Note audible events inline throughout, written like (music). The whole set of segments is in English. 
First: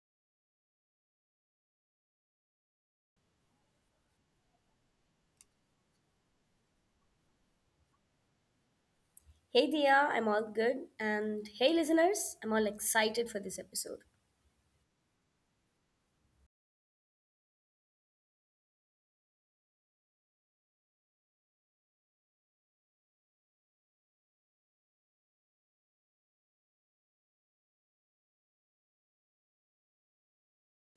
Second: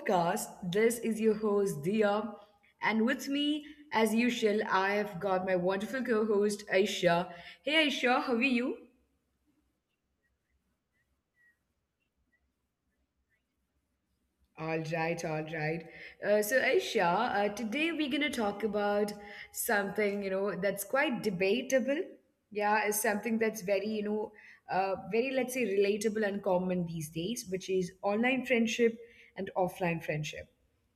podcast. This is your host Dia, and with me, as usual, I've got my wonderful co-host Aisha. Hey Aisha, how are you? Hey Dia, I'm all good. And hey listeners, I'm all excited for this episode. All right, all right. So Aisha, today we're gonna talk about something that's quite debatable. Yeah, it's something that's very very let's say relatable and common these days, which is online friendship and offline friendship.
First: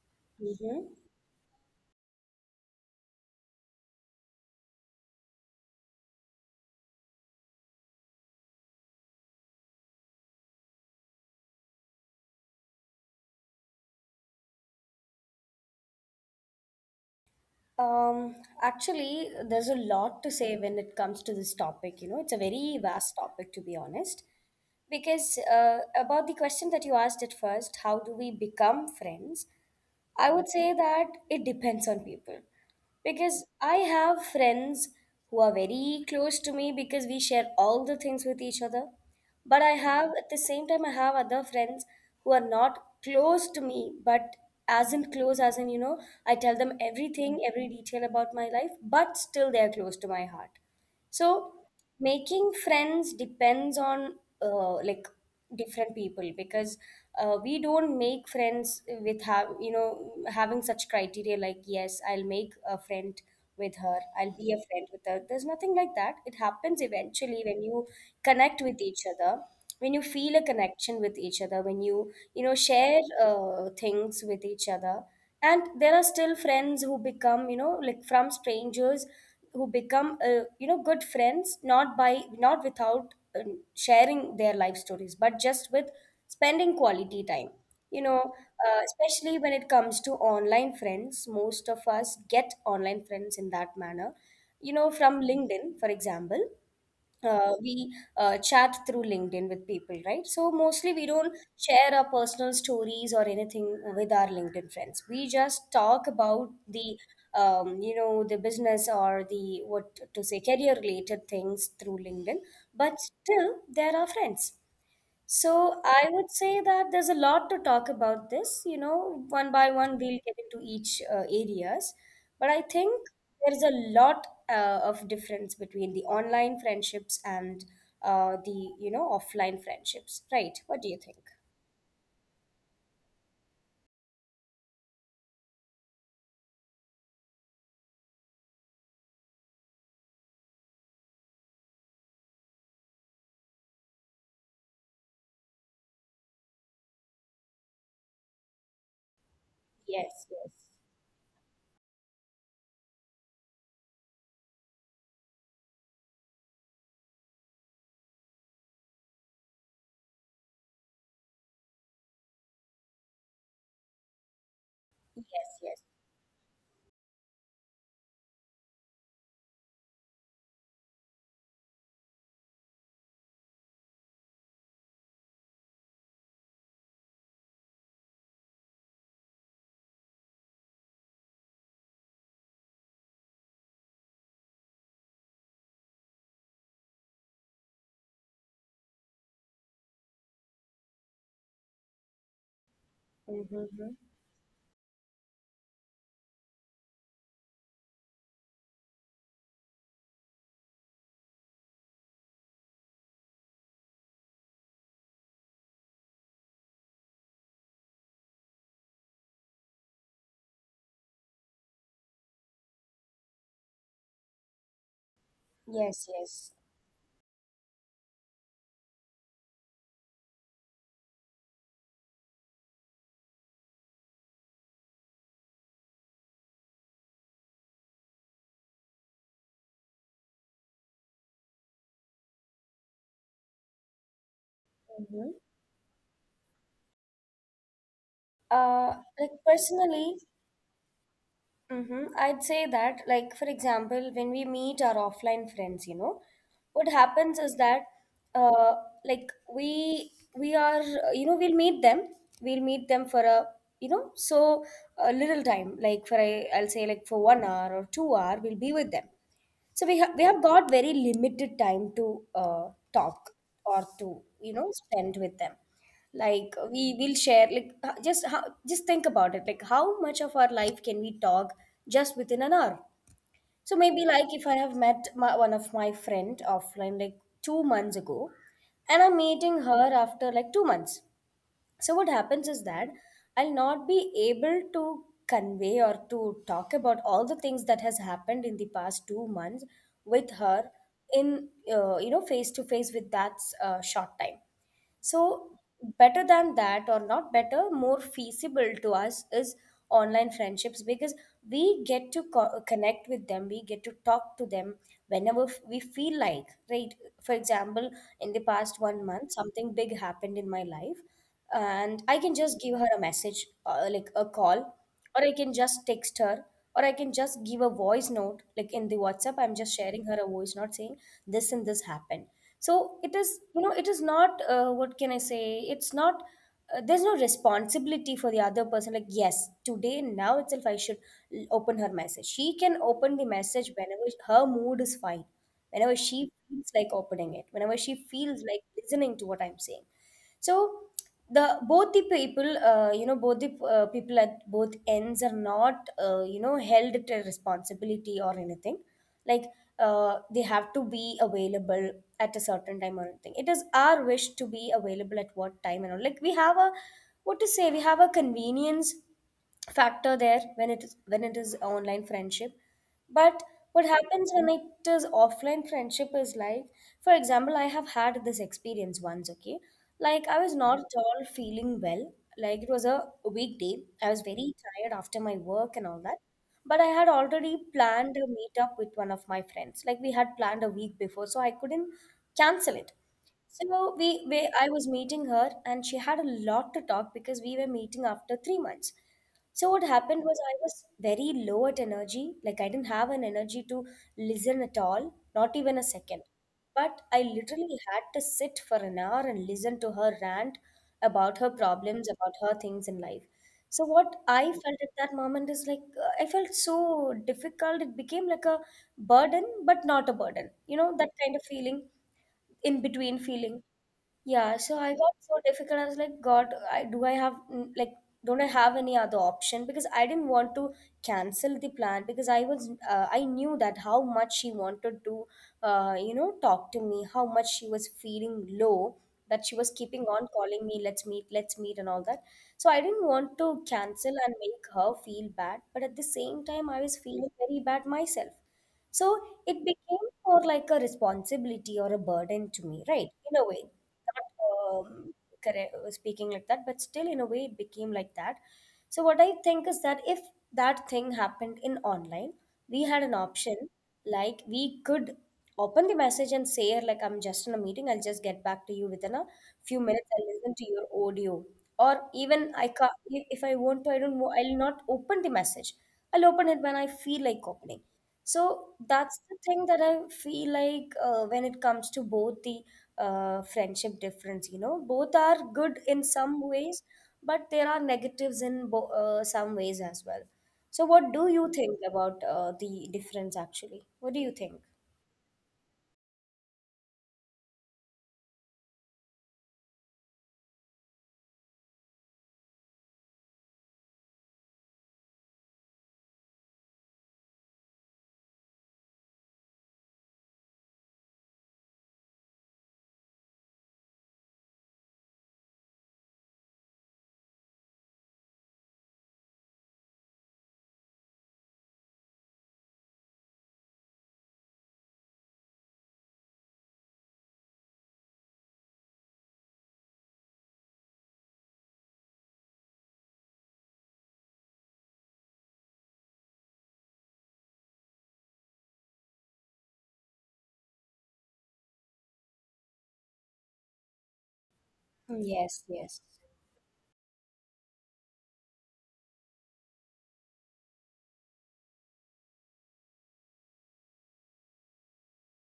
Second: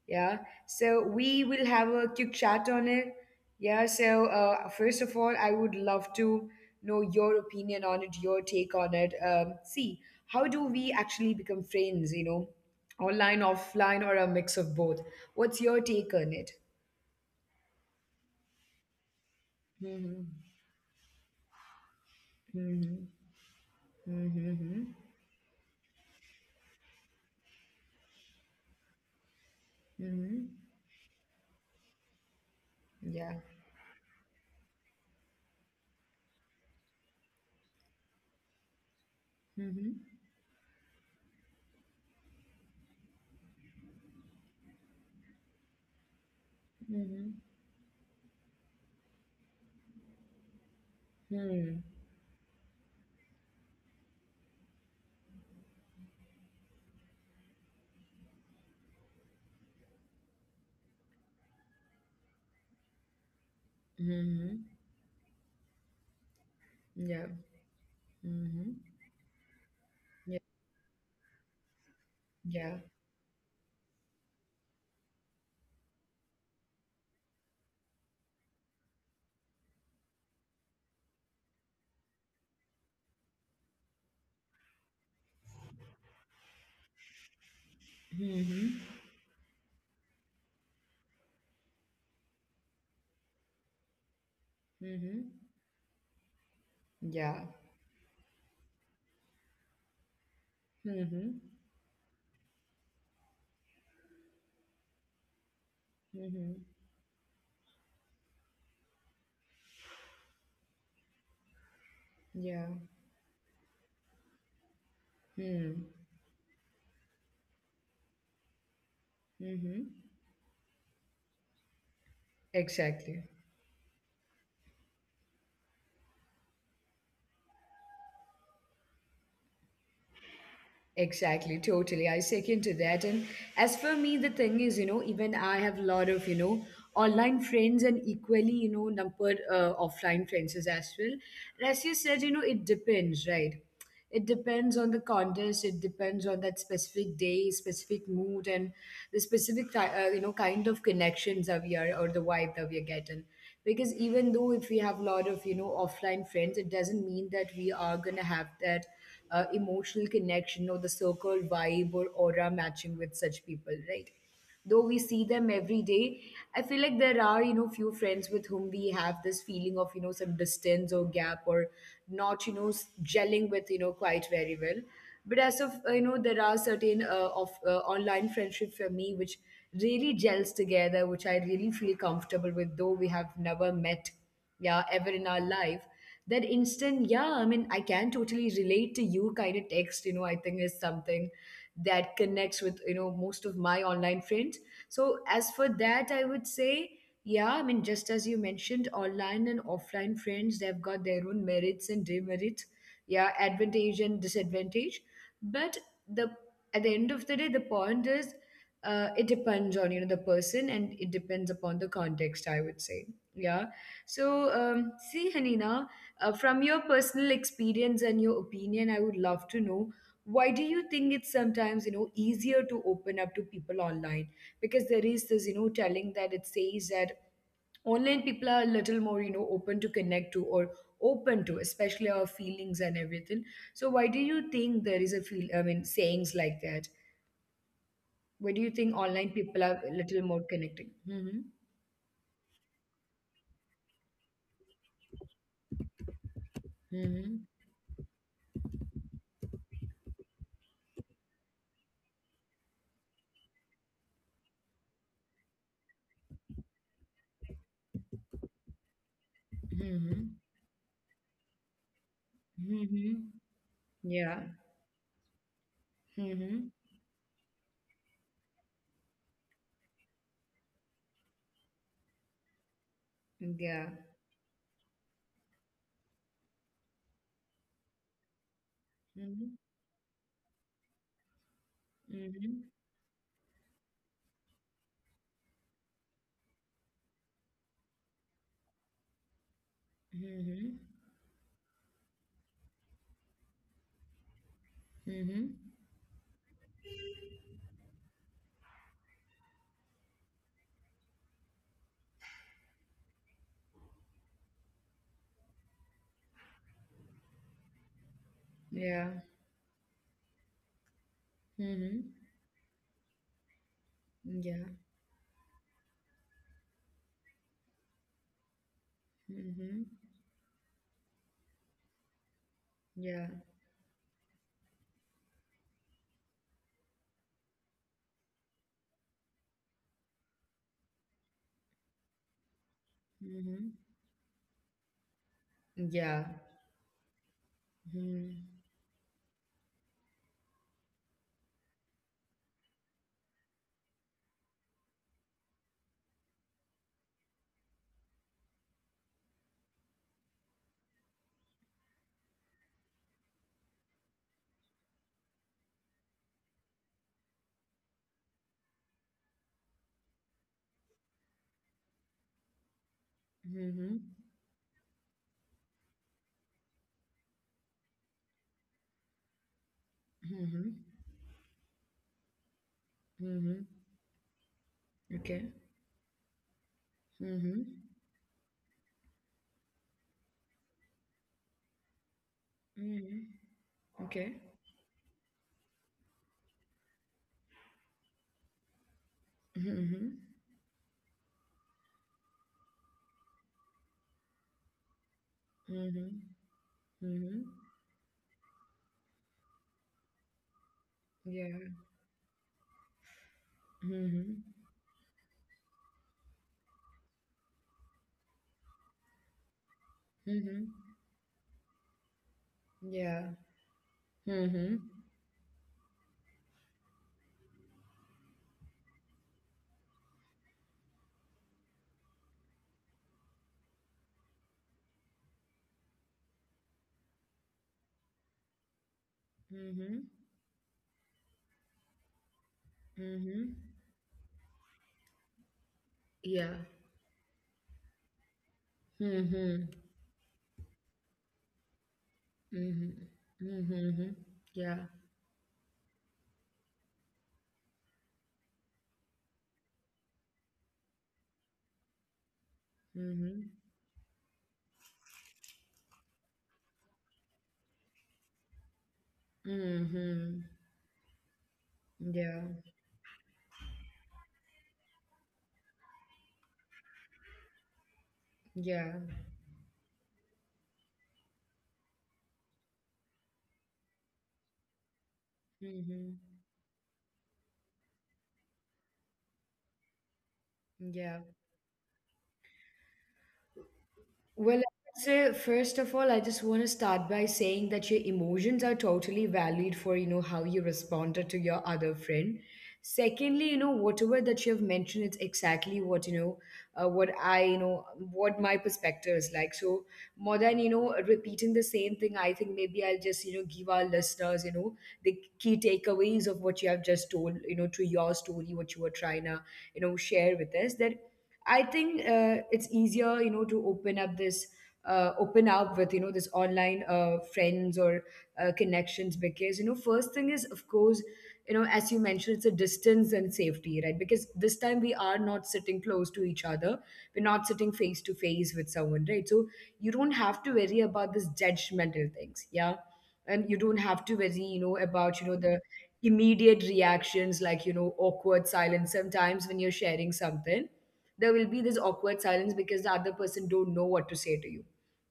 Yeah, Mm-hmm. so we will have a quick chat on it. Yeah, so first of all, I would love to know your opinion on it, your take on it. See, how do we actually become friends, online, offline, or a mix of both? What's your take on it? Um, Actually, there's a lot Hmm. to say when it comes to this topic. You know, it's a very Hmm. vast topic, to be honest. Hmm. Because about the question that you asked at first, how do we become friends? I Hmm. would say that it depends on people Yeah. because I have friends who are very close to me because we share all the things with each other. But I Hmm. have, at the same time, I have other friends who are not close to me, but as in close, as in, you know, I tell them Hmm. everything, every detail about my life, but still they are close to my heart. So Hmm. making friends depends on like different people because we don't make friends with have having such criteria, like, yes, I'll make a friend with her, I'll be a Hmm. friend with her. There's nothing like that. It happens Yeah. eventually when you connect Hmm. with each other, when you feel Yeah. a connection with each other, when you know Yeah. share things with each other. And there are still friends who become, like, from strangers, who become good friends not by not without sharing their life stories, but just with spending quality time. Hmm. Especially when it comes to online friends, most of us get online friends in that manner. From Hmm. LinkedIn, for example, Yeah. we chat through LinkedIn with people, right? So mostly we don't Mm-hmm. share our personal stories or anything with our LinkedIn friends. We just talk about Mm-hmm. the business, or the, what to say, career related things through LinkedIn. Yeah. But still, they're our friends. So I Mm. would say that there's a lot to talk about this. You know, one by one, Mm-hmm. we'll get into each areas. But I think Exactly. there's a lot of difference between the online friendships and the offline friendships, right? What do you think? Exactly, totally. I second to that. And as for me, the thing is, even I have a lot of, online friends and equally, numbered offline friends as well. And as you said, it depends, right? It depends on the contest. It depends on that specific day, specific mood, and the specific, Yes, yes, kind of connections that we are or the vibe that we are getting. Because even though if we have a lot of, offline friends, it doesn't mean that we are gonna have that emotional connection or the circle vibe or aura matching with such people, right? Though we see yes, them yes. every day, I feel like there are, few friends with whom we have this feeling of, some distance or gap or not, gelling with, quite very well. But as of, there are certain of online friendship for me which really gels together, which I really feel comfortable with, though we have never met, yeah, ever in our life. That instant, yeah I mean I can totally relate to you kind of text, I think is something that connects with, most Mm-hmm. of my online friends. So as for that, I would say, yeah, I mean, just as you mentioned, online and offline friends, they've got their own merits and demerits. Yeah, advantage and disadvantage. But the at the end of the day, the point is it depends on the person, and it depends upon the context, I would say. Yeah. So see, Yes, Hanina, yes. From your personal experience and your opinion, I would love to know, why do you think it's sometimes easier to open up to people online? Because there is this telling that it says that online people are a little more open to connect to, or open to especially our feelings and everything. So why do you think there Mm-hmm. is a feel, I mean, sayings like that? Why do you think Like, online people are a personally, little more connecting? Hmm. mm-hmm. I'd say that, like, for example, when we meet our offline friends, you know, what happens is Hmm. that, uh, like, we are, we'll meet them for a, you know, so a little time, I'll say like for 1 hour or 2 hour, we'll be with them. So we have Hmm. got very limited time to talk Hmm. or to, you Yeah. know, spend with them. Like, we Hmm. will share like, just think about it, like, how much of our life can we talk just within an hour? So maybe Yeah. like if I have met one of my friend offline like 2 months ago, and I'm meeting Mm-hmm. her after like 2 months. So what happens is Mhm. that I'll not be able to convey or to talk about all the things that has happened in the past 2 months with her Mhm. in, you know, face to face with that short time. So, Mhm. better than that, or not better, more feasible to us is online friendships because we get to connect with them, we get to talk to them whenever we feel like, right? For example, in the past 1 month, Yeah. something big happened in my life, and I can Mhm. just give her a message, like a call, Yeah. or I can just text her. Or I can just give a voice note, like in the WhatsApp. I'm just sharing Mhm. her a voice note saying this and this happened. So it is, Yeah. you know, it is not what can I say it's not there's no responsibility for the other person, like, yes, today, now itself, I should open her message. She can open the message Mhm. whenever her mood is fine, whenever she Yeah. feels like opening it, whenever she feels like Mhm. listening to what I'm saying. So the both the people, both the people at both ends, are not, you know, held to responsibility or anything, like, they have to be available at a certain time or anything. It is our wish to be available at what time and all. Like, we have a, what to say we have a convenience factor there when it is online friendship. But what happens Mhm. when it is offline friendship is, like, for example, I have had this experience once, okay? Like, I was not at Mhm. all feeling well. Like, it was a weekday. Mhm. I was very tired after my Okay. work and all that. But I had already planned a Mhm. meetup with one of my friends. Like, we had planned a week before, so I couldn't cancel it. Mhm. So we Okay. I was meeting her, and she had a lot to talk because we were meeting after 3 months. So what happened was, Mhm. I was very low at energy. Like, I didn't have an energy to listen at all, not even a second. Mhm. But I Mhm. literally had to sit for an hour and listen to her rant about her Yeah. problems, about her things in life. So what I Mhm. felt at that moment is like, I felt so difficult. It became like a burden, but not a burden. You know, Mhm. that kind of feeling, in between Yeah. feeling. Yeah, so I Mhm. got so difficult. I was like, God, I do I have mm, like, don't I have any other option? Because I didn't want to cancel the plan because I knew that how much she wanted to talk to me, how much she was feeling low, that she was keeping on Mhm. calling me, let's meet, and all that. So I didn't want to Mhm. cancel and make her feel bad, but at the same time, Yeah. I was feeling very bad myself. So Mhm. it Mhm. became more like a responsibility or a burden to me, right? Mhm. In a way, Mhm. not Yeah. Correct, speaking like that, but still, in a way, it became like that. So, what I think is that if that thing happened in online, we had an option, Mhm. like, we could open the message and say, like, I'm just in a meeting, I'll just get back to you within a few minutes, I'll listen to Mhm. your audio. Or, even Yeah. I can, if I want to, I don't know, I'll not open the message. I'll open it when I feel like opening. So Yeah. that's the thing that I feel like, when it comes to both the friendship difference, you know, both are good in some Mhm. ways, but there are negatives in some ways as well. So what do you Yeah. think about, the difference, actually? What do you think? Well, I would say first of all, I just want to start by saying that your emotions are totally valid for how you responded to your other friend. Secondly, whatever that you have mentioned, it's exactly what what I, what my perspective is like. So more than repeating the same thing, I think maybe I'll just give our listeners the key takeaways of what you have just told, to your story, what you were trying to share with us, that I think it's easier, to open up this, open up with, this online friends or connections, because, first thing is, of course, as you mentioned, it's a distance and safety, right? Because this time we are not sitting close to each other. We're not sitting face to face with someone, right? So you don't have to worry about this judgmental things, yeah? And you don't have to worry, about, Yes, the yes. immediate reactions like, awkward silence sometimes when you're sharing something. There will be this awkward silence because the other person don't know what to say to you.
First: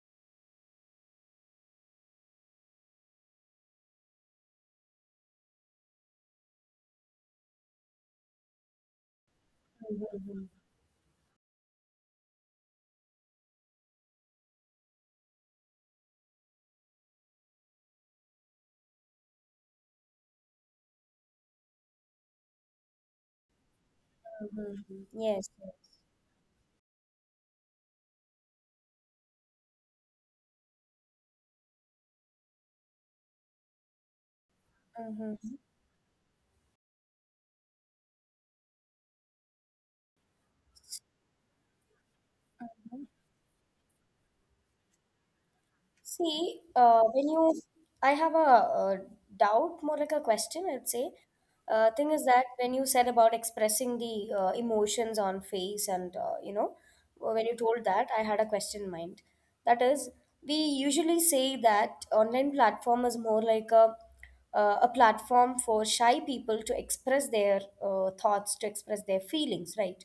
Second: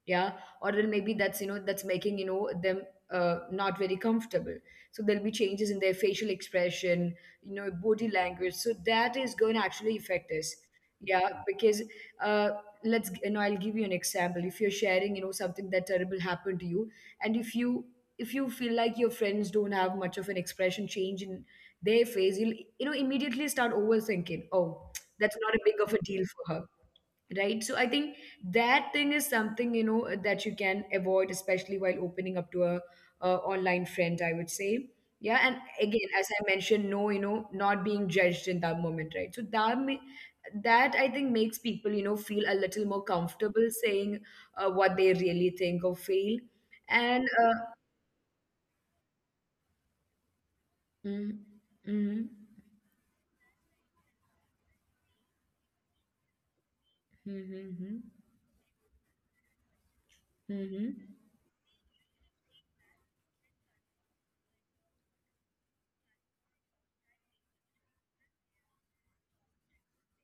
Yeah. Or then maybe that's making them not very comfortable. So there'll be changes in their facial expression, body language, so that is going to actually affect Mhm, us. Yeah. Because uh, let's, I'll give you an example. If you're sharing something that terrible happened to you, and if you feel like your friends don't have much of an expression change in their face, you'll immediately start overthinking, oh, mhm, mhm. that's not Yes, a big of a yes. deal for her, right? So I think that thing is something that you can avoid, especially while opening up to a online friend, I would say. Yeah. And Mhm. again, as I mentioned, no, not being judged in that moment, right? So that I think makes people feel a little more comfortable saying what they really think or feel. See, And I have a, uh doubt, more like a question, I'd say. mm, mm, Thing is that when you said about expressing the emotions on face, and mm, when you told mm, that, I had a question in mind. That is, mm, we mm, usually say that online platform is more like a platform for shy people to express their thoughts, to express their feelings, right?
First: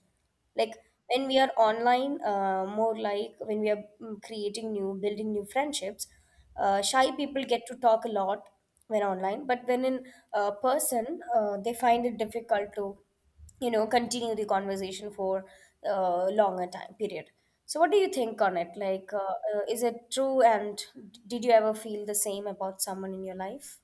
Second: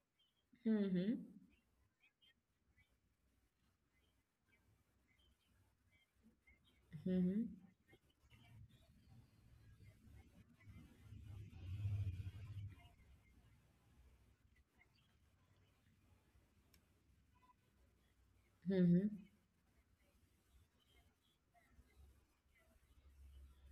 Like, mm, when we are online, more like when we are, creating new building new friendships, shy people mm, get to talk a lot when online, but when in, person, they find it difficult to, you know, continue the conversation for longer time period. So what do you think on it, mm, like, mm. Is it true? And did you ever feel the same about someone in your life?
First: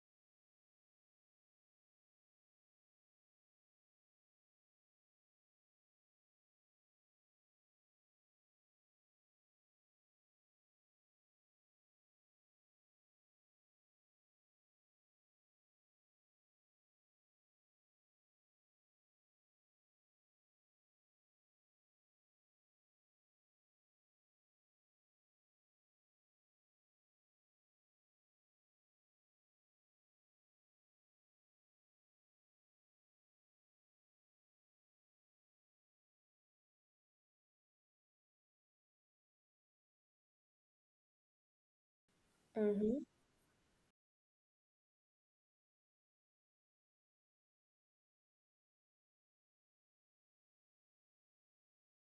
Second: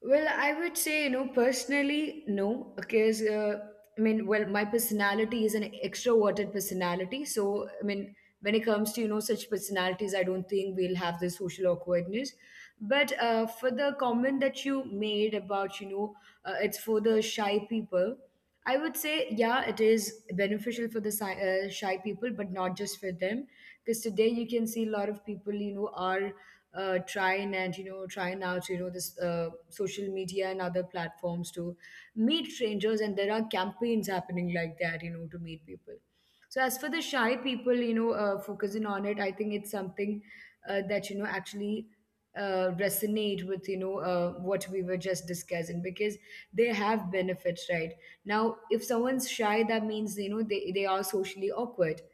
Well, I would say, personally, no, because I mean, well, my personality is an extroverted personality. So, I mean, when it comes to, such personalities, I don't think we'll have the social awkwardness. But for the comment that you made about, it's for the shy people, I would say, yeah, it is beneficial for the shy people, but not just for them. Because today you can see a lot of people, are trying and trying out this social media and other platforms to meet strangers, and there are campaigns happening like that, to meet people. So as for the shy people, focusing on it, I think it's something that actually Mm-hmm. resonate with, what we were just discussing, because they have benefits, right? Now if someone's shy, that means they are socially awkward.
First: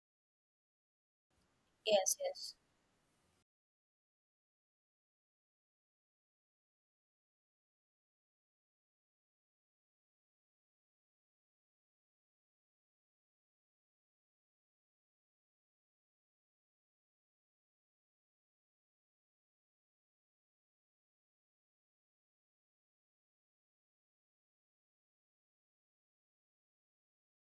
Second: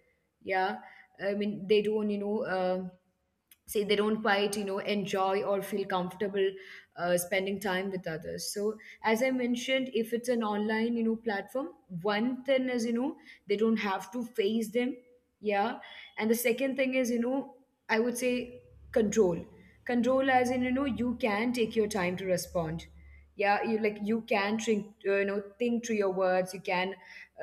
Yeah, I mean, they don't Yes, yes, say, they don't quite enjoy or feel comfortable spending time with others. So as I mentioned, if it's an online platform, one thing is, they don't have to face them. Yeah. And the second thing is, I would say control. Control as in, you can take your time to respond. Yeah, you, like, you can think, think through your words. You can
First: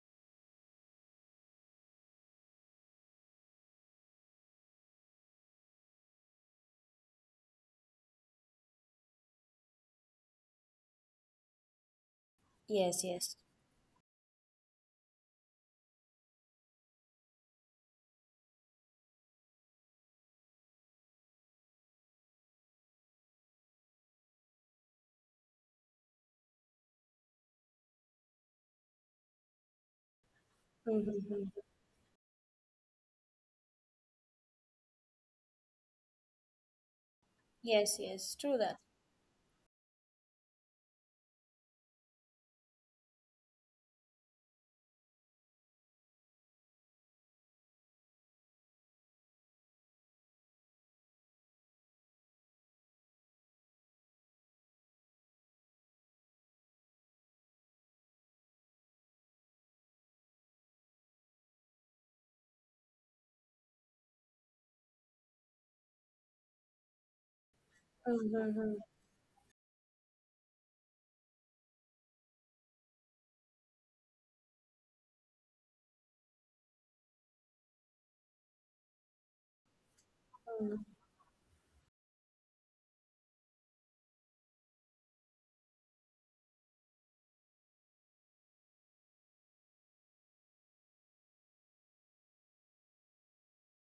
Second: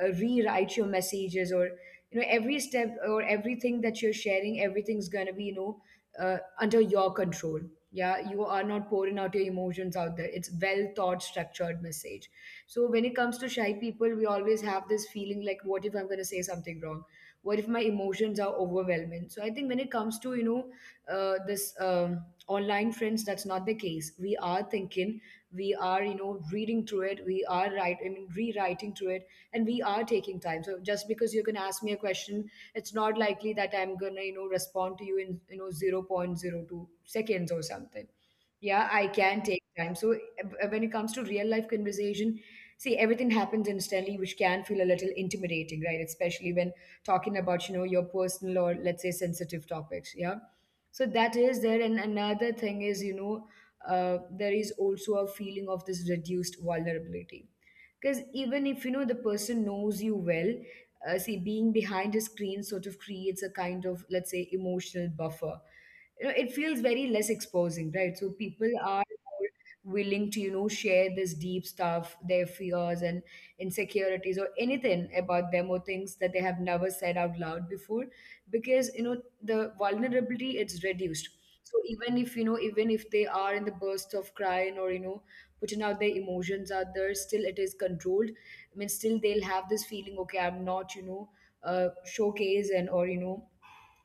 rewrite your messages, or every step or everything that you're sharing, everything's gonna be under your control. Yeah, you are not pouring out your emotions out there. It's well thought, structured message. So when yes, it comes yes. to shy people, we always have this feeling like, what if I'm going to say something wrong? What if my emotions are overwhelming? So I think when it comes to, this online friends, that's not the case. We are thinking, we are reading through it, we are right, I mean rewriting through it, and we are taking time. So just because you can Mm-hmm. ask me a question, it's not likely that I'm gonna, respond to you in, zero point zero 0.02 seconds or something. Yes, yes, true Yeah, that. I can take time. So when it comes to real life conversation, see, everything happens instantly, which can feel a little intimidating, right? Especially when talking about, your personal or, let's say, sensitive topics. Yeah, so that is there. And another thing is, there is also a feeling of this reduced vulnerability, because even if, the person knows you well. See, being behind a screen sort of creates a kind of, let's say, emotional buffer. It feels very less exposing, right? So people Mm-hmm. are more willing to, share this deep stuff, their fears and insecurities, or anything about them, or things that they have never said out loud before, because, the vulnerability, it's reduced. So even if, they are in the burst of crying, or, putting out their emotions out there, still it is controlled. I mean, still they'll have this feeling, okay, I'm not, showcase and, or, you know,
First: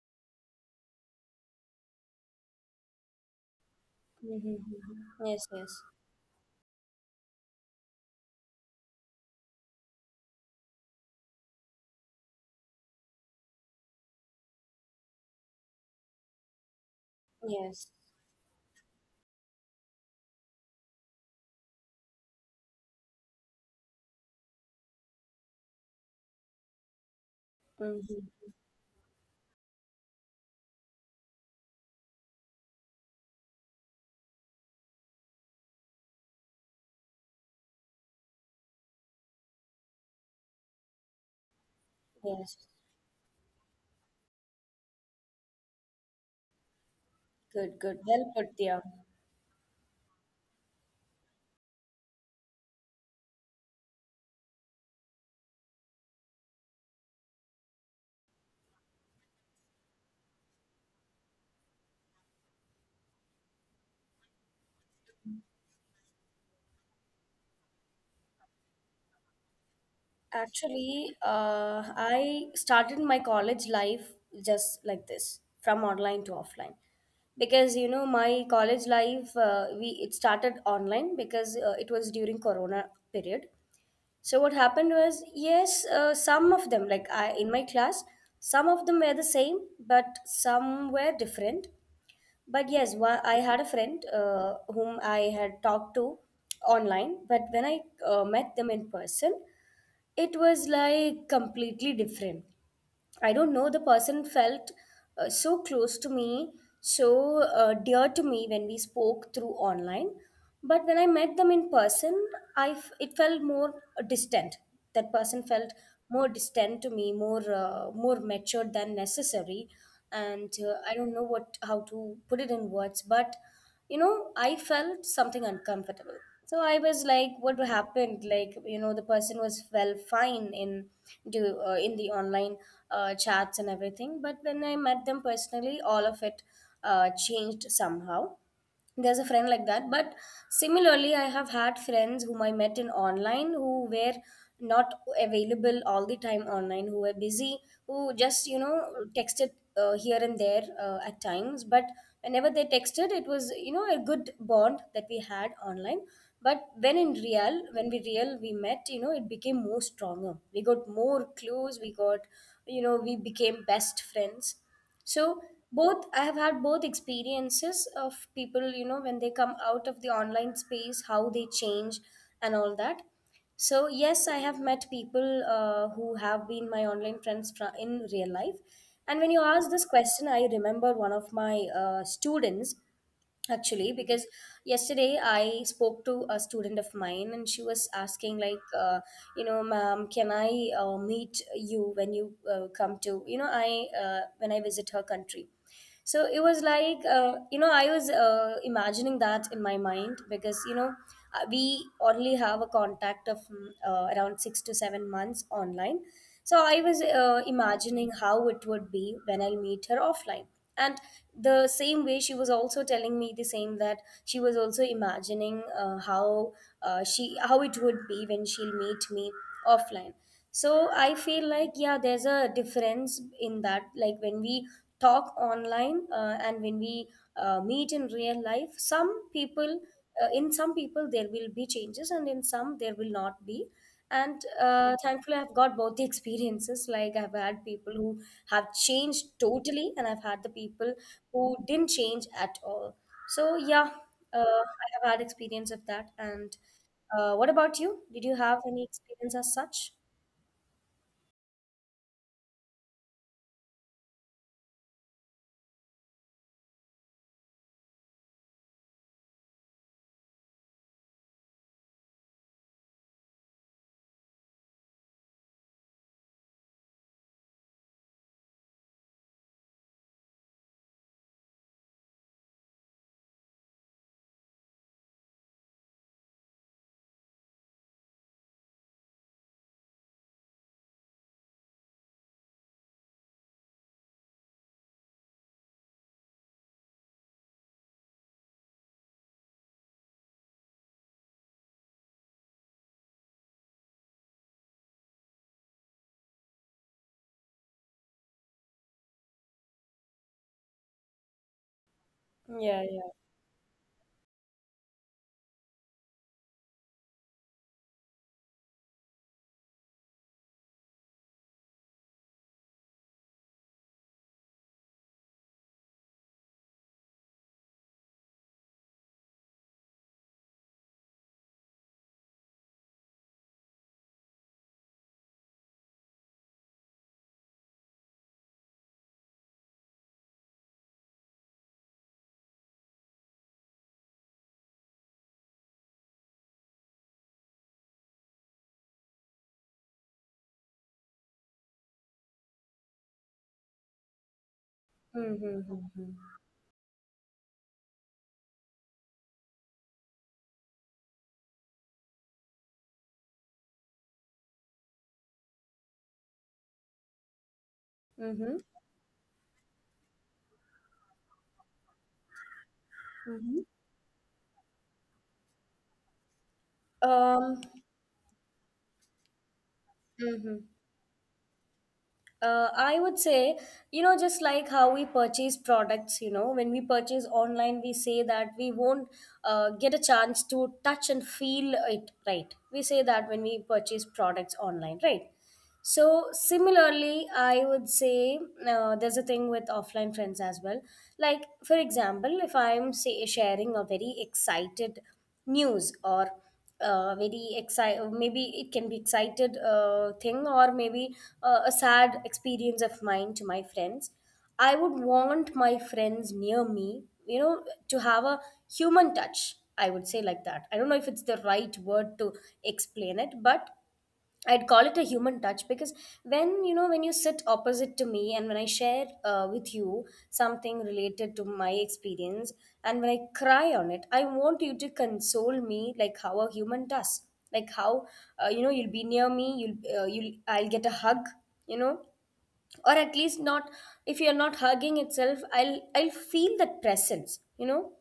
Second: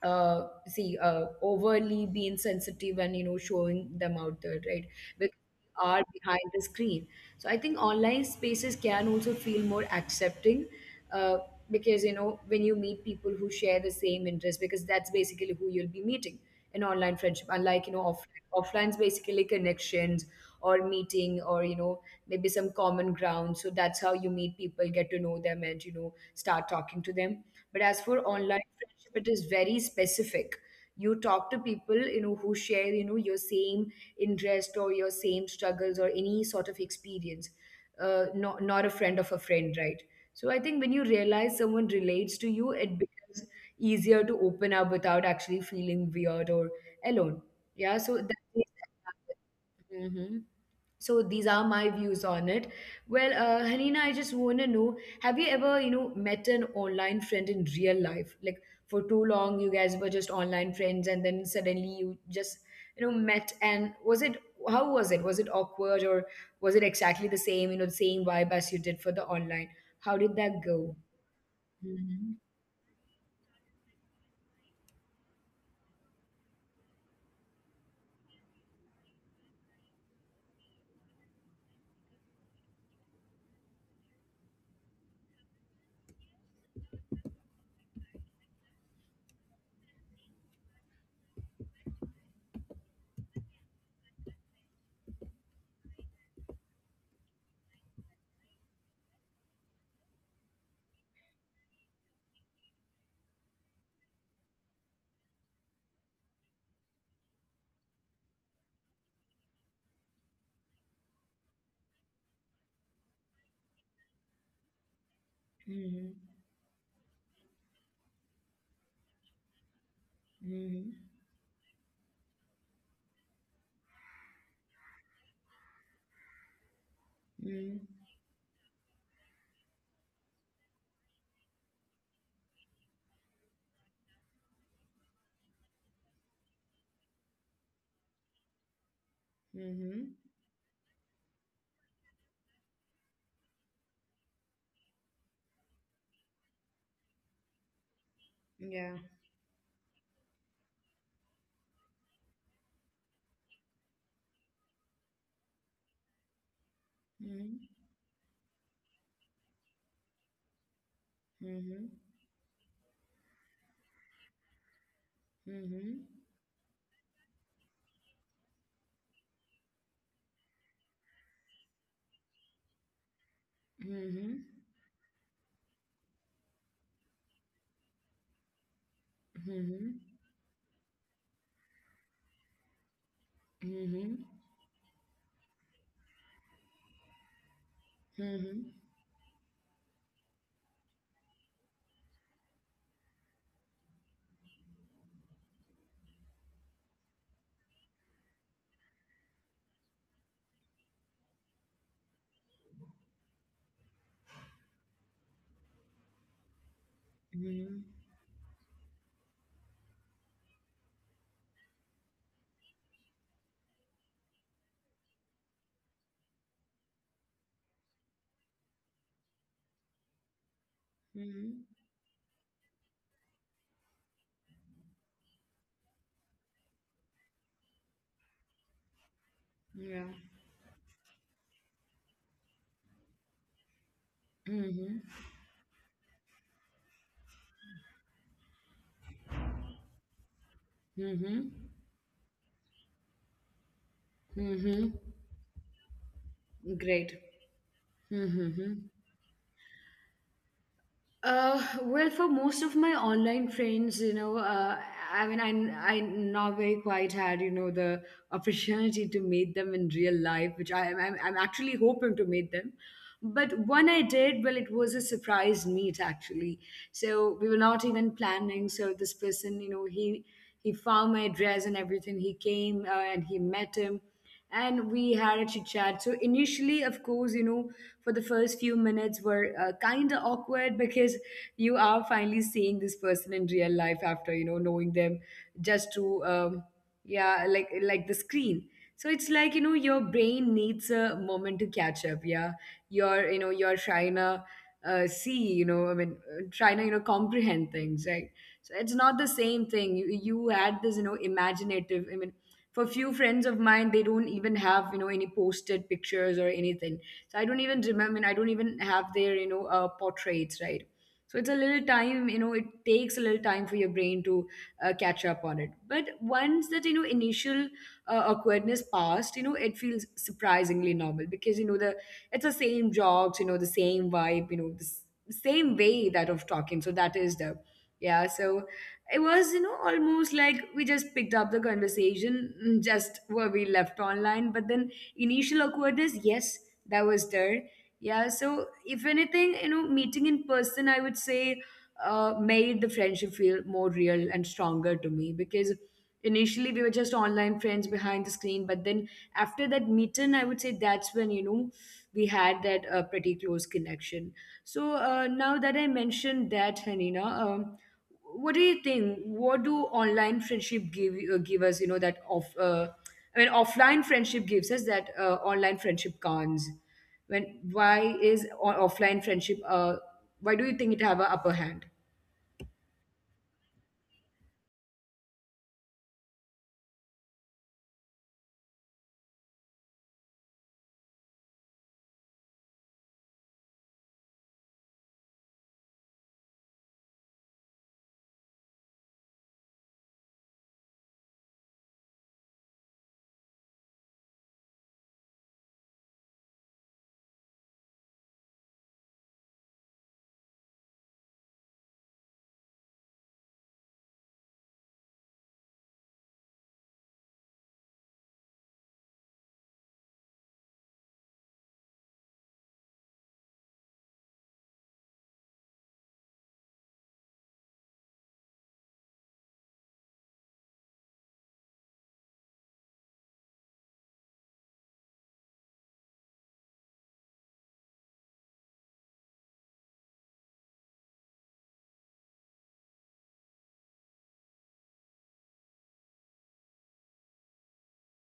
uh, see, overly being sensitive, and, showing them out Mm-hmm. there, right? Because Yes, yes, we are behind the screen. So I think online spaces can also feel more accepting, uh, because, when you meet people who share the same interest, because that's basically who you'll be meeting in online friendship, unlike, yes. Offline's basically connections, or meeting, or, maybe some common ground. So that's how you meet people, get to know them, and, start talking to them. But as for Mm-hmm. online friendship, it is very specific. You talk to people, who share, your same interest, or your same struggles, or any sort of experience. Not a friend of a friend, right? So I think when you realize someone relates to Yes. you, it becomes easier to open up without actually feeling weird or alone. Good, Yeah, good. so Well that put is. there. Mm-hmm. So these are my views on it. Well, Hanina, I just want to know, have you ever, met an online friend in real life? Like, for too long, you guys were just online friends, and then suddenly you just, met. And was it how was it? Was it awkward, or was it exactly the same? You know, the same vibe as you did for the online. How did that go? Actually, Hmm. I started my college life just like this, from online to offline. Because, you know, my college life, we it started online because it was during Corona period. So what happened was, yes, some of them, like I in my class, some of them were the same, but some were different. But yes, I had a friend whom I had talked to online, but when I met them in person, it was like completely different. I don't know, the person felt so close to me, so dear to me when we spoke through online. But when I met them in person, it felt more distant. That person felt Hmm. more distant to me, more more matured than necessary. And Hmm. I don't know what how to put it in words, but, you know, I felt something uncomfortable. So I was like, what Hmm. happened? Like, you know, the person was well fine in do in the online chats and everything, but when I met them personally, all of it changed somehow. There's a friend like that, Hmm. but similarly I have had friends whom I met in online who were not available all the time online, who were busy, who just Yeah. texted here and there at times, but whenever they texted, it was, you know, a good bond that we had online. But when in Hmm. real, when we met, you know, it became more stronger, we got more Hmm. clues, we got, you know, we became best friends. So Hmm. both, I have had both experiences of people, you know, when they come out of the online space, how they change and all that. So yes, I Hmm. have met people who have been my online friends, in real life. And when you ask this Hmm. question, I remember one of my students actually, Mhm. because yesterday I spoke to a student of mine, and she was asking, Mhm. like, you know, ma'am, can I meet you when you come to, you know, I when I visit her country. So it was like, you know, I was imagining that in my mind, because, you know, we only have a contact of around 6 to 7 months online. So I was Mhm. imagining how it would be when I'll meet her offline. And the same way, she was also telling me the same, that she was also imagining how she how it would be when she'll meet me offline. So I feel Mhm. like, yeah, there's a difference in that, like when we talk online and when we meet in real life, some people, Yeah. In some people there will be changes, and in some there will not be. And Mhm. Thankfully I've got both the (laughs) experiences, like I've had people who have changed totally, and I've had the people Mhm. who didn't change at all. So yeah, Mhm. I have had experience of that. And Great. What about you? Did you have Mhm. any experience as such? Well, for most of my online friends, I mean, I not very quite had, the opportunity to meet them in real life, which I, I'm actually hoping to meet them. But one I did, well, it was a surprise meet actually. So we were not even planning. So this person, he found my address and everything. He came, and he met him, and we had a chit chat. So initially, of course, you know, for the first few minutes were, kind of awkward, because you are finally seeing this person in real life after, knowing them, just to, yeah, like the screen. So it's like, your brain needs a moment to catch up. Yeah, you're trying to, see, I mean, trying to, comprehend things, right. So it's not the same thing. You had this, imaginative, I mean, for a Yeah, few yeah. friends of mine, they don't even have, any posted pictures or anything. So I don't even have their, portraits, right? So it takes a little time for your brain to, catch up on it. But once that, initial, awkwardness passed, it feels surprisingly normal, because, you know the it's the same jokes, the same vibe, same way that of talking, so that is the. Yeah, so it was, almost like we just picked up the conversation, just where we left online. But then, initial awkwardness, yes, that was there. Yeah, so if anything, meeting in person, I would say, made the friendship feel more real and stronger to me, because Mm-hmm. Mm-hmm. initially we were just online friends behind the screen, but then after that meeting, I would say, that's when, we had that, pretty close connection. So, now that I mentioned that, Hanina, what do Mm-hmm. you think, what do online friendship give you- give us, that off, I mean offline friendship gives us, that, online friendship cons— when, Um, why offline friendship, why do you think hmm. it have a upper hand? I would say, you know, just like how we purchase products, you know, when we purchase online, we say that we won't get a chance to touch and feel it, right? We say that when we purchase products online, right? So similarly, I would say there's a thing with offline friends as well. Like for example, if I'm say sharing a very excited news or very excited, maybe it can be excited thing, or maybe a sad experience of mine to my friends. I would want my friends near me, you know, to have a human touch. I would say like that. I don't know if it's the right word to explain it, but I'd call it a human touch because when you sit opposite to me and when I share with you something related to my experience, and when I cry on it, I want you to console me like how a human does, like how, you know, you'll be near me, you'll I'll get a hug, you know, or at least not, if you're not hugging itself, I'll feel that presence, you know.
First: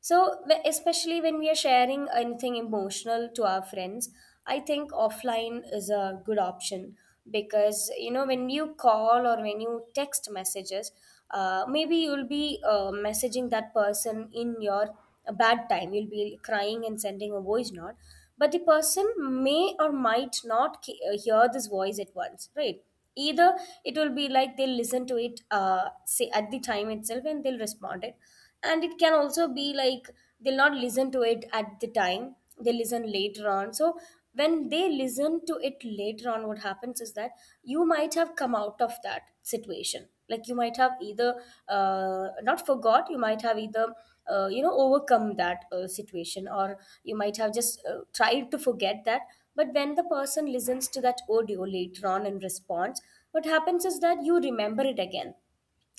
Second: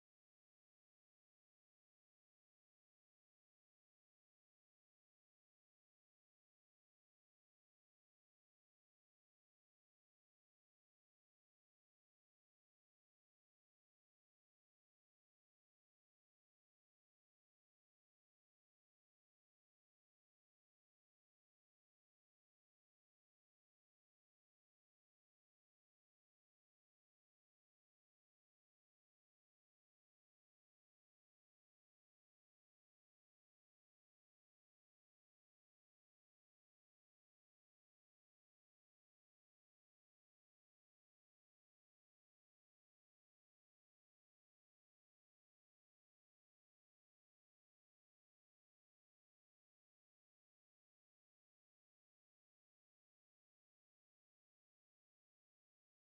So, especially when we are sharing anything emotional to our friends, I think offline is a good option, because, you know, when you call or when you text messages, maybe you'll be messaging that person in your bad time. You'll be crying and sending a voice note, but the person may or might not hear this voice at once, right? Either it will be like they'll listen to it say at the time itself and they'll respond it, and it can also be like they'll not listen to it at the time, they listen later on. So when they listen to it later on, what happens is that you might have come out of that situation, like you might have either not forgot you might have either you know, overcome that situation, or you might have just tried to forget that. But when the person listens to that audio later on and responds, what happens is that you remember it again.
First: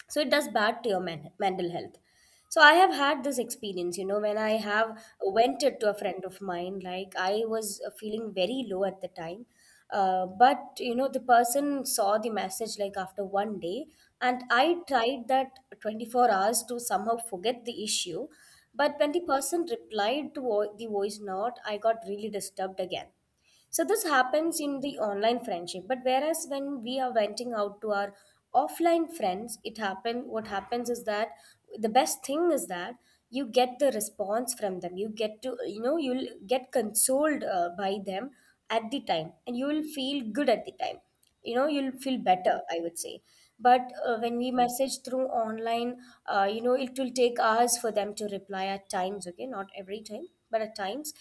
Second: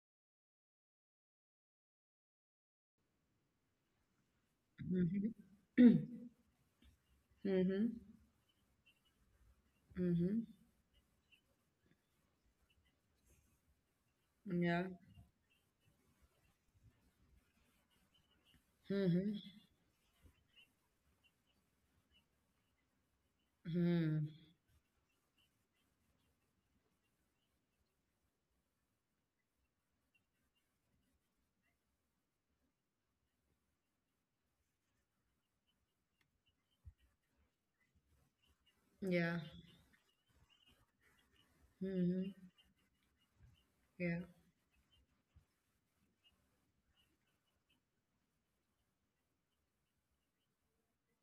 So it does bad to your mental health. So I have had this experience, you know, when I have Mm-hmm. vented to a (clears throat) friend of mine, like I was Mm-hmm. Feeling very low at the time, Mm-hmm. but, you know, the person saw the message like after 1 day, and I Yeah. tried that 24 hours to somehow forget the issue. But when the Mhm. person replied to the voice note, I got really disturbed again. So this Mhm. happens in the online friendship. But whereas when we are venting out to our offline friends, it happen what happens is that the best thing is that you get the response from them, you get to, you know, you'll get consoled by them at the time, Yeah. and you will feel good at the time, you know, you'll feel Mhm. better, I would say. But Yeah. When we message through online, you know, it will take hours for them to reply at times, okay, not every time but at times.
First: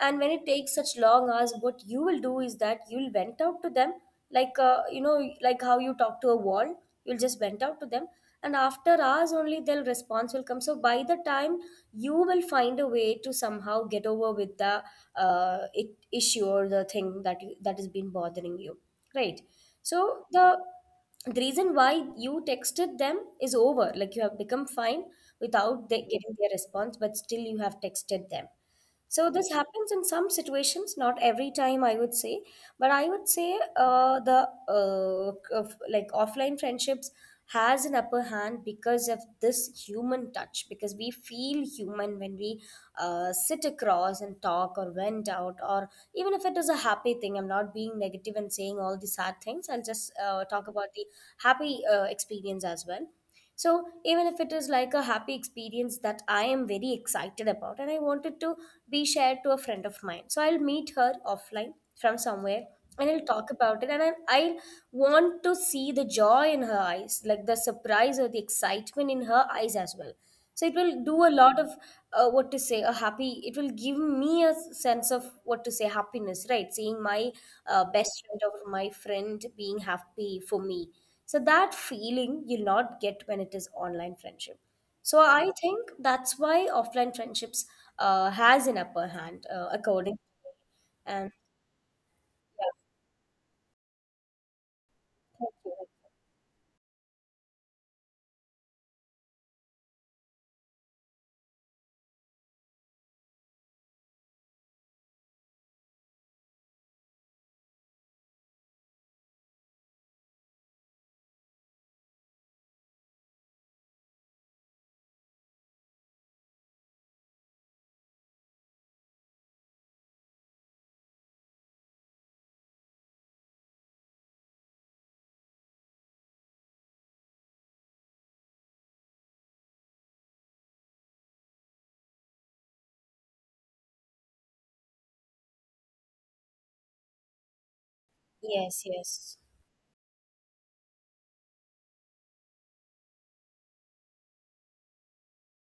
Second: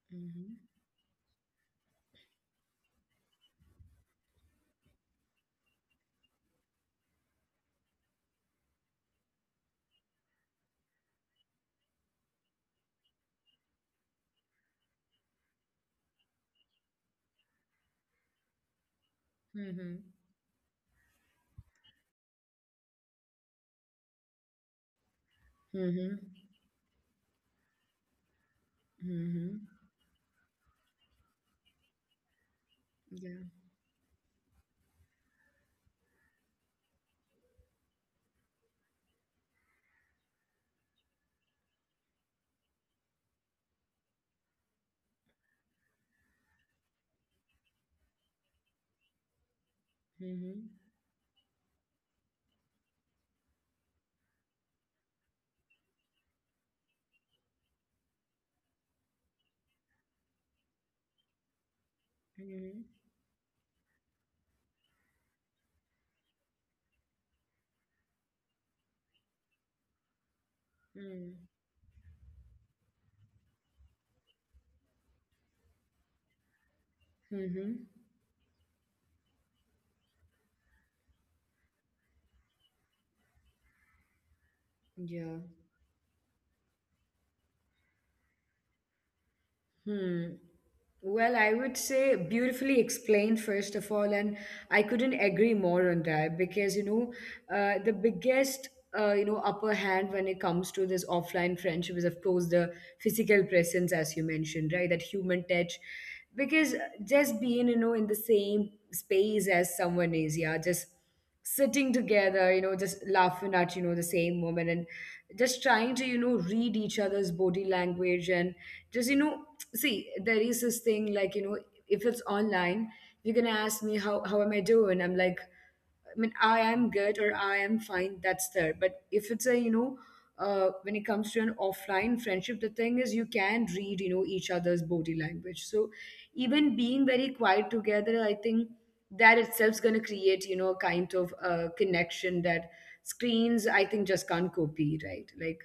And when it Mhm. takes such long hours, what you will do is that you'll vent out to them, like, you know, like how you talk to a wall, you'll just vent out to them, and after hours only their response will come. So by the time, you will find a way to somehow get over with the issue or the thing that that has been bothering you, right? Mhm. So the reason why you texted them is over, like you have become fine without they getting Mhm. their response, but still you have texted them. So this Mhm. happens in some situations, not every time, I would say. But I would Yeah. say like offline friendships has an upper hand because of this human touch, because we feel human when we sit across and talk or vent out, or even if it is a happy thing. I'm not being negative and saying all the sad things. I'll just talk Mhm. about the happy experience as well. So even if it is like a happy experience that I am very excited about and I wanted to be shared to a friend of mine. So I'll meet her offline from somewhere Mhm. and I'll talk about it. And I want to see the joy in her eyes, like the surprise or the excitement in her eyes as well. So it will do a Mhm. lot of what to say, a happy, it will give me a sense of what to say, happiness, right? Seeing my Mhm. best friend or my friend being happy for me. So that feeling you'll not get when it is online friendship. So Yeah. I think that's why offline friendships has an upper hand, according. Hmm. And Well, I would say, yeah, beautifully explained, first of all. And I couldn't agree thank you. more on that, because, the biggest, upper hand when it comes to this offline friendship is, of course, the physical presence, as you mentioned, right? That human touch. Because just being, in the same space as someone is, yeah, just sitting together, just laughing at, the same moment, and just trying to, read each other's body language, and just, see, there is this thing like, if it's online, you're gonna ask me, how am I doing. I'm like, I mean, I am good or I am fine, that's there. But if it's a, when it comes to an offline friendship, the thing is, you can read, each other's body language. So even being very quiet together, I think Yes, that yes. itself is going to create, a kind of, connection that screens, I think, just can't copy, right? Like,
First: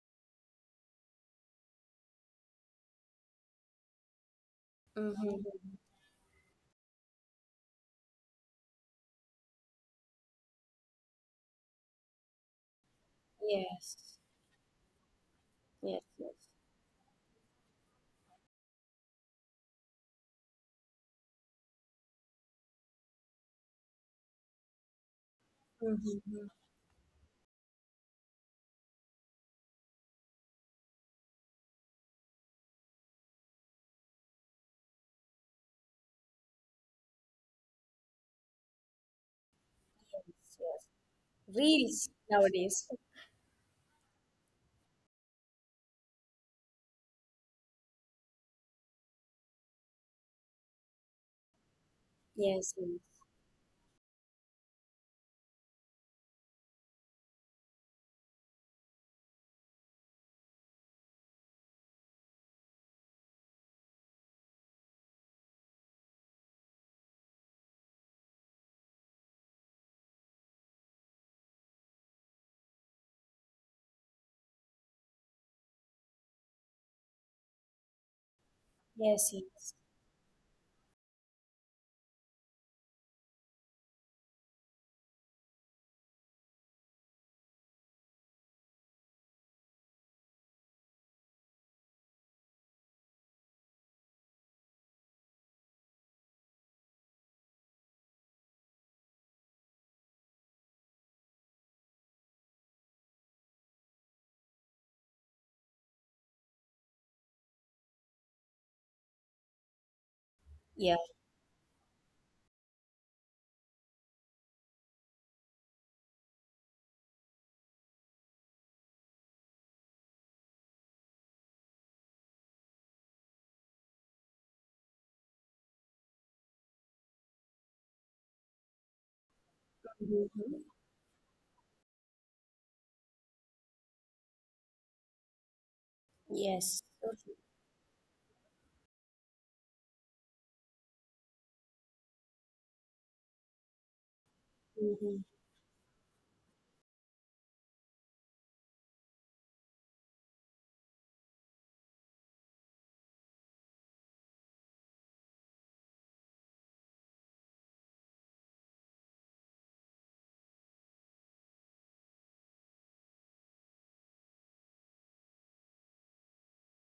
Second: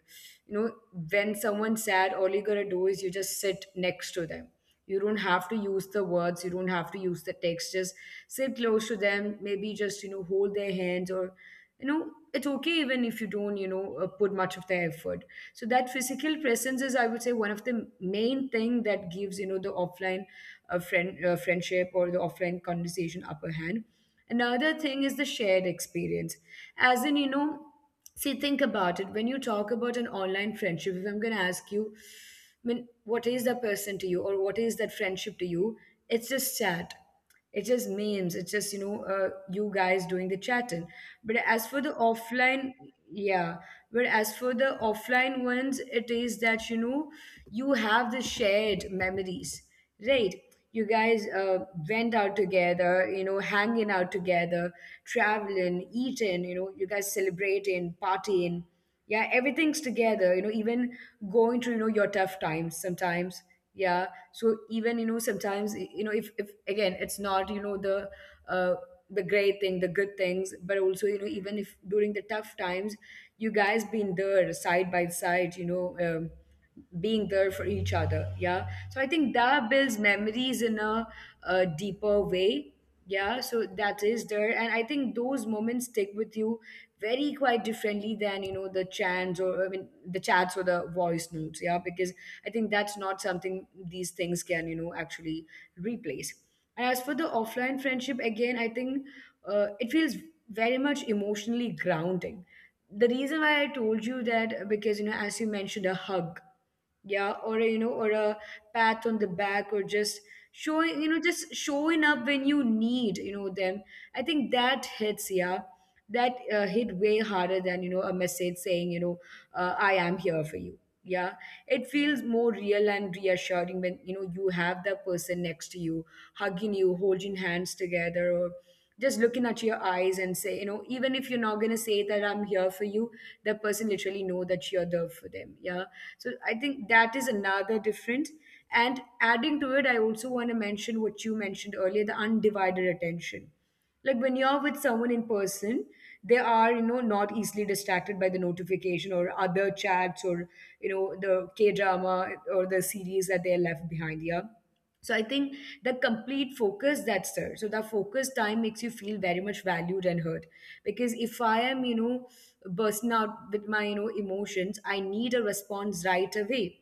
you know, when someone's sad, all you're going to do is you just sit next to them. You don't have to Mm-hmm. use the words, you don't have to use the texts, sit close to them, maybe just, hold their hands, or, you know, it's okay even if you don't, Yes, put much of the effort. So that yes, yes. physical presence is, I would say, one of the main thing that gives, the offline, friendship or the offline conversation upper hand. Another thing is the shared Mm-hmm. experience. Yes, As in, you know, see, think about it. When you talk about an online friendship, if I'm going to ask you, I mean, what is that person to you, or what is that friendship to you? It's just chat. It's just memes. It's just, you guys doing the chatting. yes. But as for the Reels nowadays. offline, yeah. But as for the offline ones, it is that, you know, you have the shared memories. Right. You guys, went Yes, out yes, together, hanging out together, traveling, eating, you guys celebrating, partying. Yeah, everything's together, even going through, your tough times sometimes. Yeah. So even, sometimes, if again, it's not, uh, the great thing, the good things, but also, even if during the tough times, you guys been there side by side, being there for each other. Yeah, so I yes, think yes. that builds memories in a deeper way. Yeah, so that is there. And I think those moments stick with you very quite differently than, the chants, or I mean the chats, or the voice notes. Yeah, because I think that's not something these things can, actually replace. And as for the offline friendship, again I think, it feels very much emotionally grounding. The reason why I told you that, because, as you mentioned, a hug, yeah, or a pat on the back, or just Yeah. Showing up when you need, them. I think that hits, yeah, that, hit way harder than, a message saying, I am here for you. Yeah, it feels more real and reassuring when, you have that person next to you, hugging you, holding hands together, or just looking at your eyes and say, Mm-hmm. Even if you're not going to say that I'm here for you, the person literally know that you're there for them. Yeah, so I Yes. think that is another difference. And adding to it, I also want to mention what you mentioned earlier, the undivided attention. Like, when you're with someone Mm-hmm. in person, they are, not easily distracted by the notification or other chats, or, the K drama, or the series that they're left behind. Yeah, so I think the complete focus that's there, so that focus time makes you feel very much valued and heard. Because if I am, bursting out with my, emotions, I need a response right away.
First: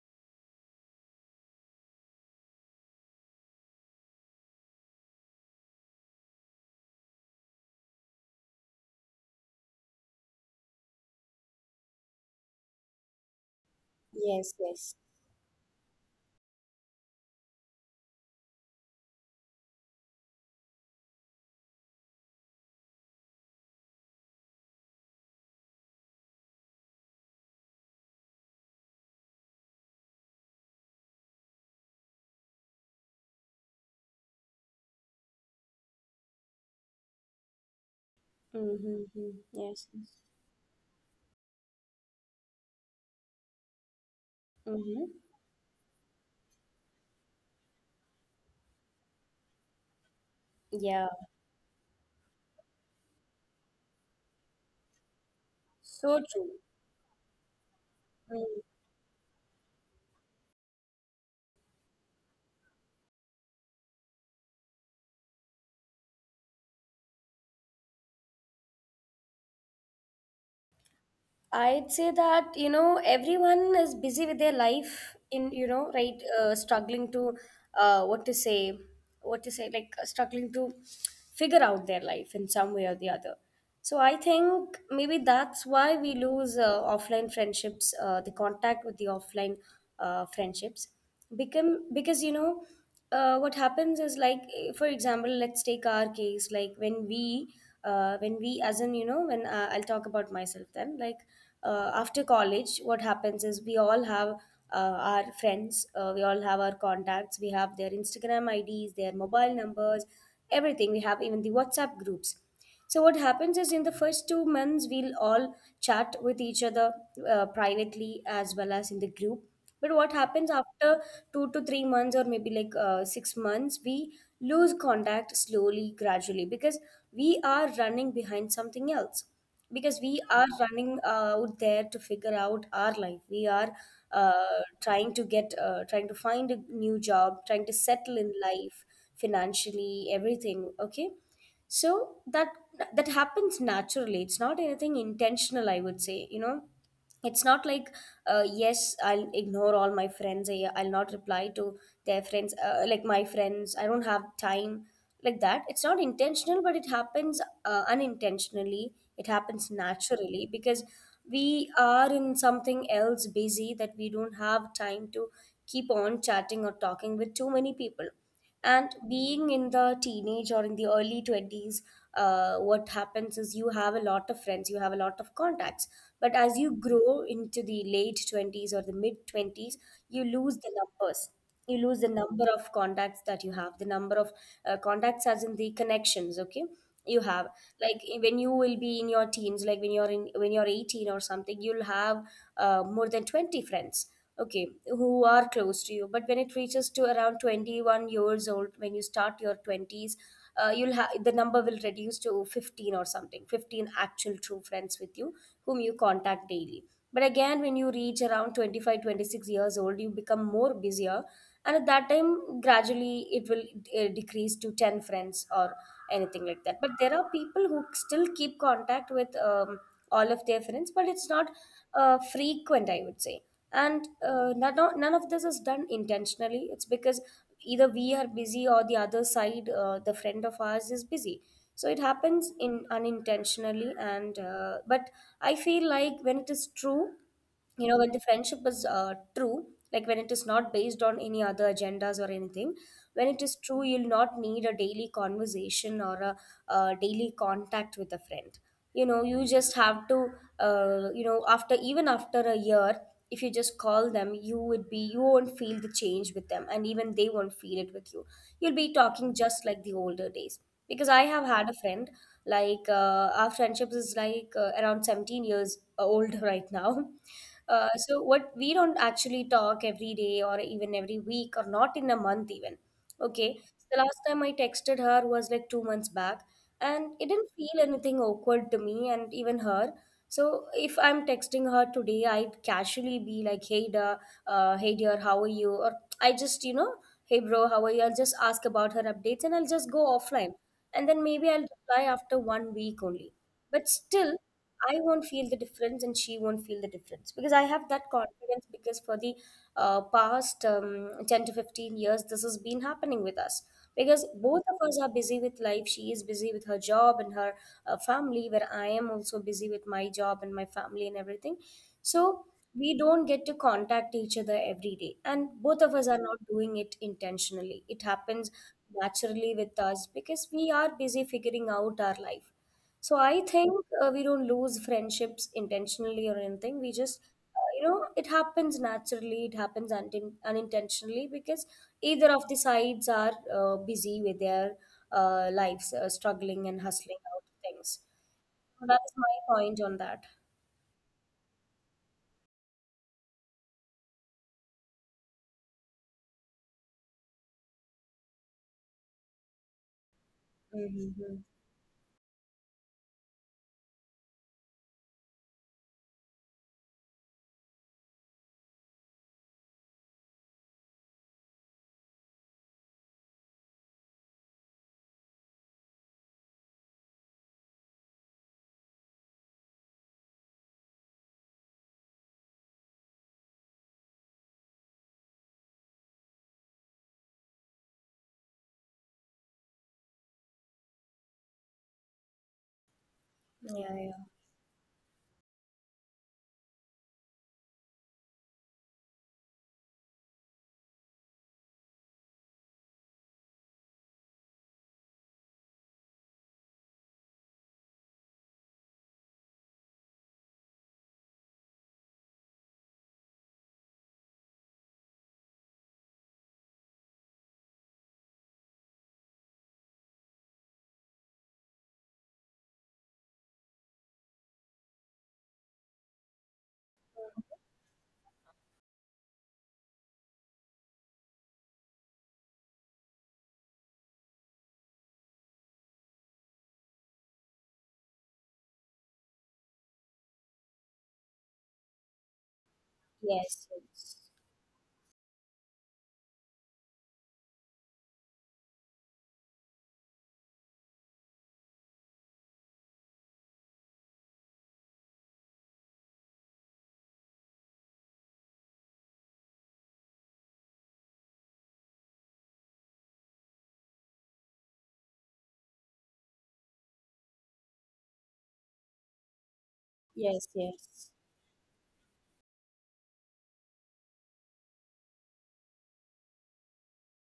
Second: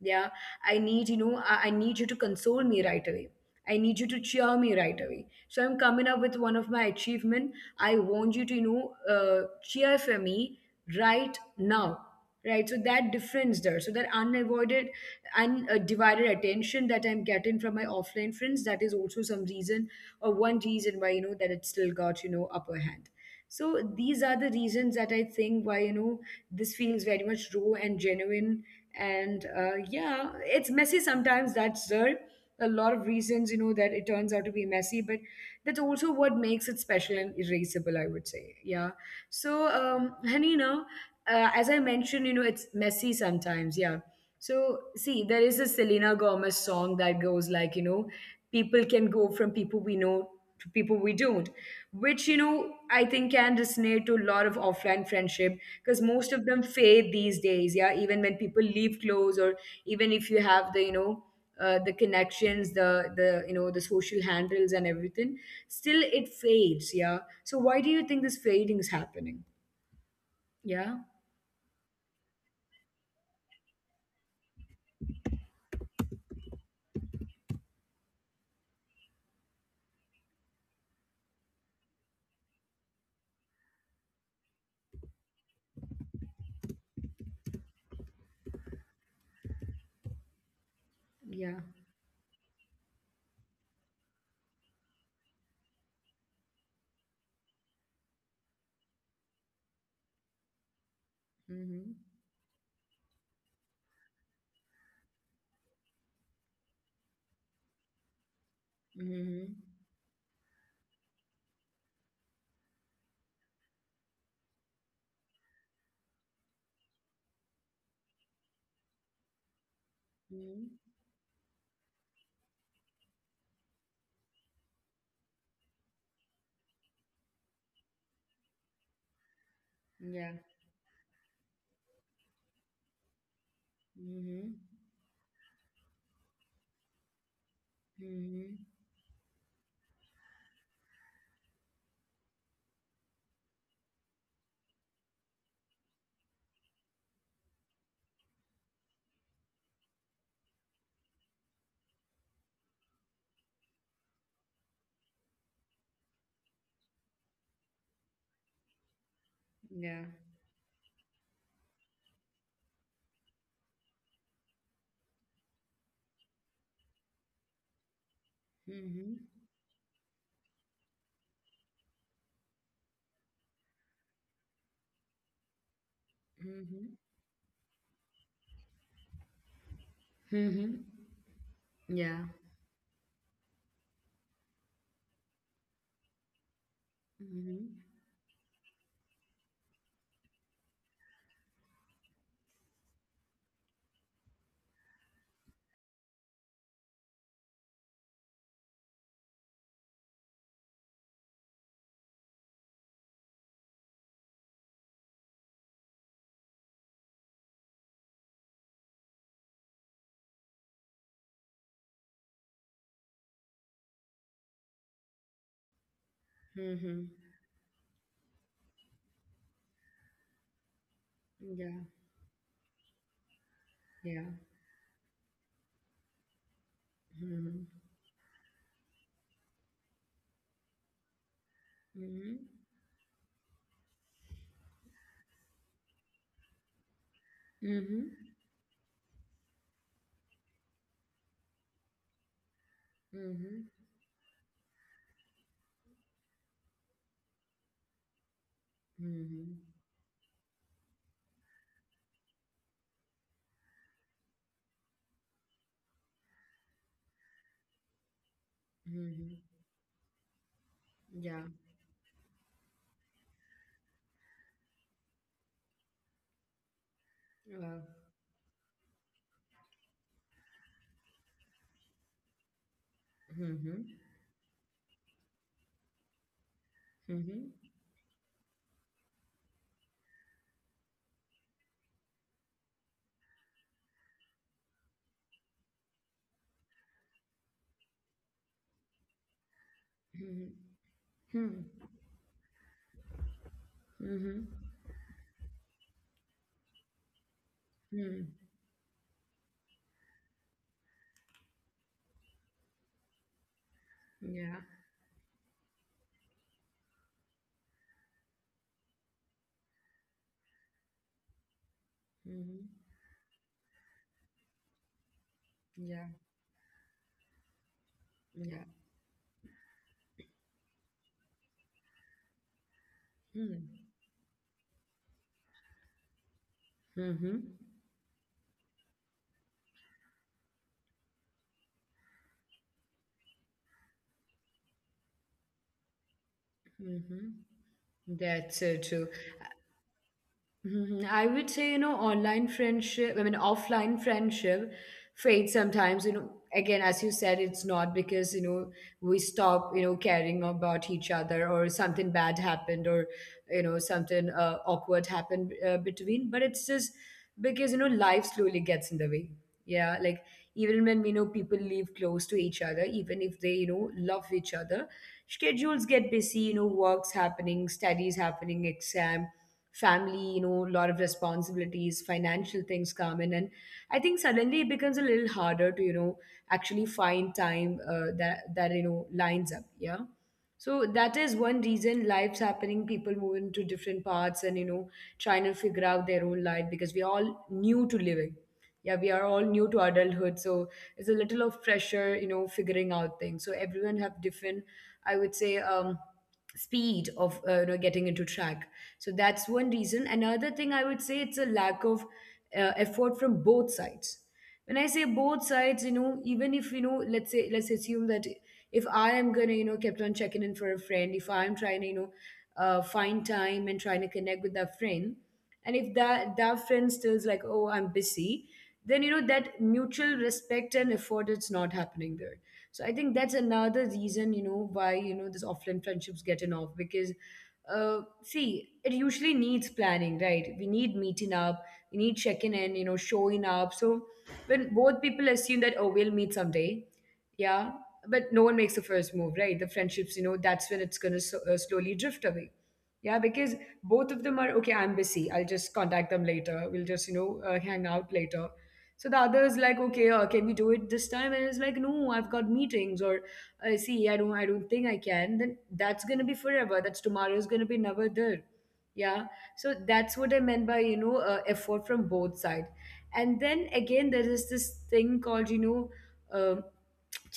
Yeah, I need you to console me right away. I need you to cheer me right away. So I'm coming up with one of my achievement, I want you to, cheer for me right now, right? So that difference there. So that Yes, unavoided yes. undivided attention that I'm getting from my offline friends, that is also some reason or one reason why, that it still got, upper hand. So these are the reasons that I think why, this feels very much raw and genuine. And, yeah, it's messy sometimes. That's there. A lot of reasons, you know, that it turns out to be messy, but that's also what makes it special and erasable. I would say, yeah. Mm-hmm. So, Yes, yes. Hanina, as I mentioned, you know, it's messy sometimes. Yeah. So, Mm-hmm. see, there is a Selena Gomez song that goes like, you know, people can go from people we know to people Yeah. we don't, which you know I think can resonate to a lot of offline friendship, because So most of true. them fade these days. Yeah. Even when people Mm-hmm. leave close, or even if you have the, you know, the connections, the you know, the social handles and everything, still it fades. Yeah. So why do you think this fading is happening? Yeah. I'd say that, you know, everyone is busy with their life in, you know, right, struggling to uh, what to say what to say like struggling to figure out their life in some way or the other. So I think maybe that's why we lose offline friendships, the contact with the offline friendships Yeah. become, because, you know, what happens is like, for example, let's take our case, like when we as in, you know, when I'll talk about myself then, like Mm-hmm. after college, what happens is we all have our friends, we all have our contacts, we have their Instagram ids, their mobile Mm-hmm. numbers, everything we have, even the WhatsApp groups. So what happens is, in the first 2 months we'll all chat with each other privately as well as in the group. But what happens Mm-hmm. after 2 to 3 months or maybe like 6 months, we lose contact slowly, gradually because we are running behind something else because we Yeah. are running out there to figure out our life. We are Mm-hmm. Trying to find a new job, trying to settle in Mm-hmm. life financially, everything okay. So that happens naturally. It's not anything intentional, I would say, you know. It's not like, yes, I'll ignore all my friends. I'll not reply to their friends, like, my friends, I don't have time, like that. It's not intentional, but it happens unintentionally. It happens Yeah. naturally because we are in something else busy, that we don't have time to keep on chatting or talking with too many people. And Mm-hmm. being in the teenage or in the early 20s, what happens is you have a lot of friends, you have a lot of contacts. But as you Mm-hmm. grow into the late 20s or the mid 20s, you lose the Mm-hmm. numbers. You lose the Yeah. number of contacts that you have, the number of contacts, as in the connections, okay? You have Mm-hmm. like, when you will be in your teens, like when you're 18 or something, you'll have more than 20 friends, okay, who are close to you. But when it reaches to around 21 years old, when you start your 20s, you'll have the number will reduce to 15 or something, 15 actual true friends with you whom you contact daily. But again, when you reach around 25, 26 years old, you become more busier. And at that time, gradually it will decrease to 10 friends or anything like that. But Mm-hmm. there are people who still keep contact with all of their friends, but it's not Yeah, frequent, I would say. And yeah. None of this is done intentionally. It's because Mm-hmm. either we are busy or the other side, the friend of ours is busy. So it Mm-hmm. happens in unintentionally, and but I feel like when it is true, you know, when the Mm-hmm. friendship is true, like when it is not based on any other agendas or anything, when it is Mm-hmm. true, you'll not need a daily conversation or a daily contact with a friend. You know, you Mm-hmm. just have to, after even after a year, if you just call them, you would be you won't feel the change with them, and even they won't feel it with you. You'll be talking Mm-hmm. just like the older days, because I Yeah. have had a friend, like, our friendships is like around 17 years old (laughs) right now. Uh, So what, we don't actually talk every day or even every week or not in a month even. Okay. mm-hmm. The last time I texted her was like 2 months back, and it didn't Mm-hmm. feel anything awkward to me and even her. So if I'm texting her today, I'd casually be like, hey, dear, how are you? Or I just, you know, hey, bro, how are you? I'll just ask about her updates and I'll just go offline. Mm-hmm. And then maybe I'll reply after one week only. But still, Mm-hmm. I won't feel the difference and she won't feel the difference, because I have that Mm-hmm. confidence, because for the past 10 to 15 years, this has been happening with us, because both Yeah. of us are busy with life. She is busy with her job and her family, where I am also busy with my job and my family and everything. So Mm-hmm. we don't get to contact each other every day, and both of us Yeah. are not doing it intentionally. It happens Yeah. naturally with us because we are busy figuring out our life. So I Mm-hmm. think we don't lose friendships intentionally or anything. We just, Mm-hmm. You know, it happens naturally. It happens unintentionally because either of the sides are busy with their lives, struggling and hustling out Mm-hmm. things. That's so So that is true. my point on that. Mhm. I would say, you know, online friendship, I mean, offline friendship fades sometimes. You know, again, as you said, it's not because, you know, we stop, you know, caring about each Mm-hmm. other, or something bad happened, or, you know, something awkward happened between, but it's just because, you know, life slowly gets in the way. Yeah. Like, even when we know people live close to each other, even if they, you know, love each other, schedules get busy, you know, work's happening, studies happening, exam, family, you know, a lot of responsibilities, financial things come in. And I think suddenly it becomes a little harder to, you know, actually find time you know, lines up. Yeah. So that is one reason, life's happening, people move into Yeah, different yeah. parts and, you know, trying to figure out their own life because we're all new to living. Yeah, we are all new to adulthood, so it's a little of pressure, you know, figuring out things. So everyone have different, I would say, speed of you know, getting into track. So that's one reason. Another thing I would say, it's a lack of effort from both sides. When I say both sides, you know, even if, you know, let's say, let's assume that if I am gonna, you know, kept on checking in for a friend, if I'm trying to, you know, find time and trying to connect with that friend, and if that friend stills like, oh, I'm busy, then you know that mutual respect and effort is not happening there. So I think that's another reason, you know, why, you know, this offline friendships getting off, because see, it usually needs planning, right? We need meeting up, we need checking in, you know, showing Yes, up. So yes, when both people assume that, oh, we'll meet someday. Yeah. But no one makes the first move, right? The friendships, you know, that's when it's going to, so, slowly drift away. Yeah. Because both of them are, okay, I'm busy, I'll just contact them later, we'll just, you know, hang out later. So the other is like, okay, can we do it this time? And it's like, no, I've got meetings, or I see, I don't think I can, then that's going to be forever, that's tomorrow's going to be never there. Yeah. So that's what I yes, meant by, you yes. know, effort from both sides. And then again, there is this thing called, you know, uh,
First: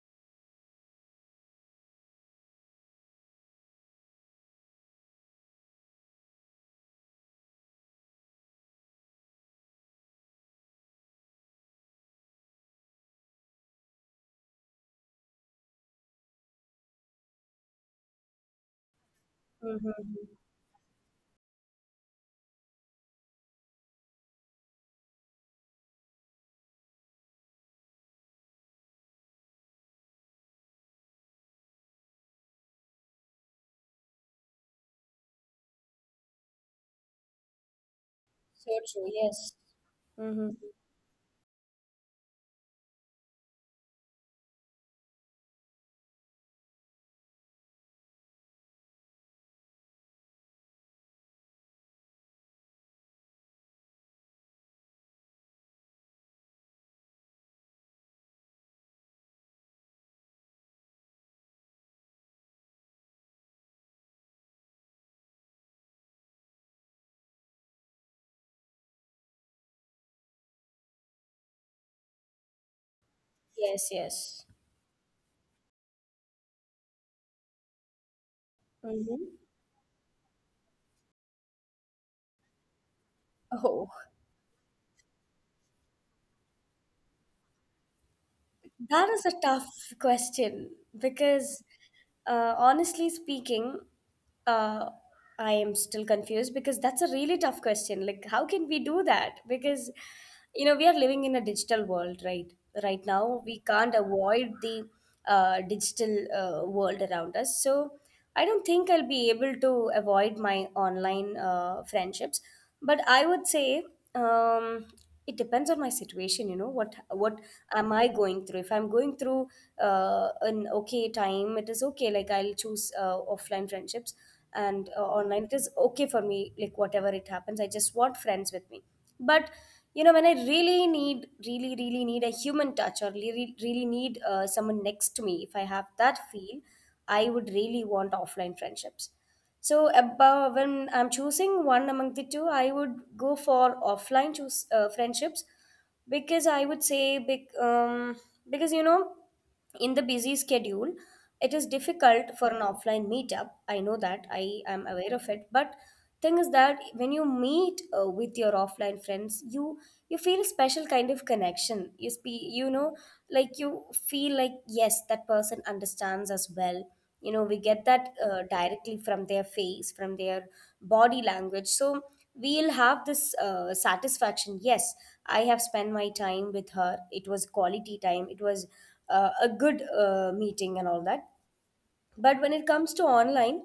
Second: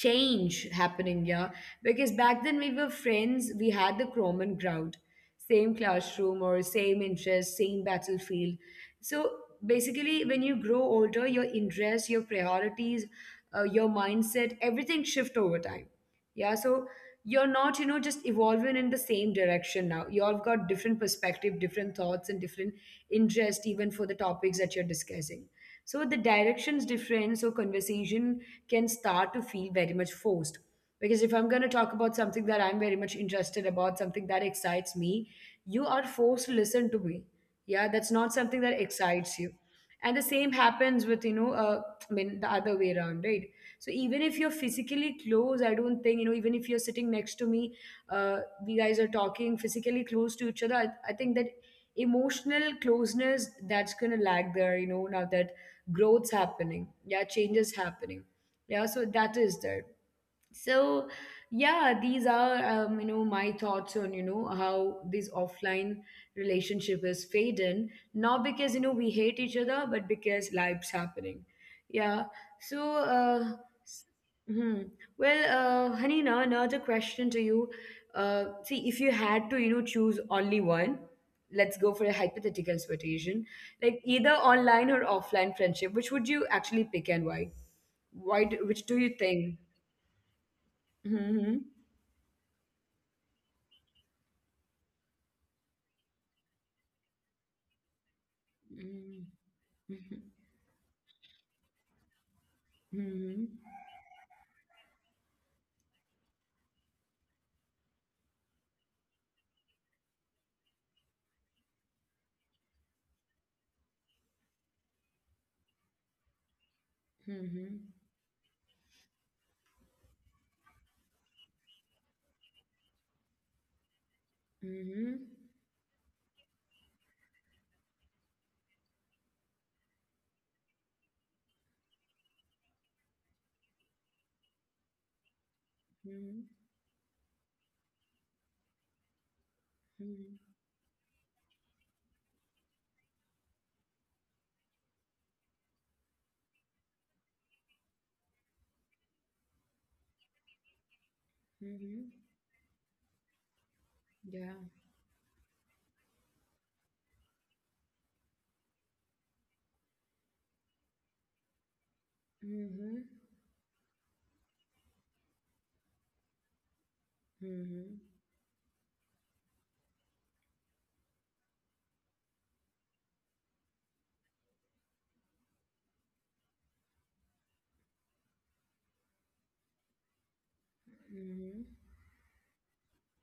change happening. Yeah. Because back then we were friends, we had the common ground, same classroom or same interest, same battlefield. So basically, when you grow older, your interests, your priorities, your mindset, everything shift over time. Yeah. So you're not, you know, just evolving in the same direction, now Mm-hmm. you've got different perspective, different thoughts and different interest even for the topics that you're discussing. So the direction's different, so conversation can start to feel very much forced, because if I'm going to talk about something that I'm very much interested about, something that excites me, you are forced to listen to me. Yeah. That's not So something that true. Yes. excites you. And the Mm-hmm. same happens with, you know, I mean, the other way around, right? So even if you're physically close, I don't think, you know, even if you're sitting next to me, uh, we guys are talking physically close to each other, I think that emotional closeness, that's going to lag there, you know, now that growth's happening. Yeah. Changes happening. Yeah. So that is there. So yeah, these are you know, my thoughts on, you know, how this offline relationship is fading, not because, you know, we hate each other, but because life's happening. Yeah. So Yes, s- yes. hmm. Well, Hanina, another question to you. See, if Mm-hmm. you had to, you know, choose only one, let's go for a hypothetical situation, Oh. like either online or offline friendship, which would you actually pick and why? That Which is do a you think? tough question, because Mhm. Honestly speaking, uh, I am still confused, because that's a really tough question. Like, how can we do that? Mhm. Because, Mhm. you know, we are living in a digital world, right? Right now, we Mhm. can't avoid the digital world around us. So, I don't think I'll be able to avoid my online friendships. But I would say, um, it depends on my situation. You know what am I Mhm. going through. If I'm going through an okay time, it is okay, like, I'll choose offline friendships, and online, it Mhm. is okay for me, like whatever it happens, I just want friends with me. But you know, when I really need, really really need a human touch, or really really need someone next to me, if I have that feel, Mhm. I would really want offline friendships. So above, Mhm. when I'm choosing one among the two, I would go for offline choose friendships, because I would say, because you know, in the busy schedule, it is difficult for Mhm. an offline meetup. I know that, I am Yeah. aware of it, but thing is that when you meet with your offline friends, you feel a special kind of connection. You know, Mhm. like, you feel like, yes, that person understands us well. You know, we get that Mhm. Directly from their face, from their body language. So we'll have this satisfaction. Yes, I have spent my time with her. It was quality time. It was a good meeting and all that. Mhm. But when it comes to online,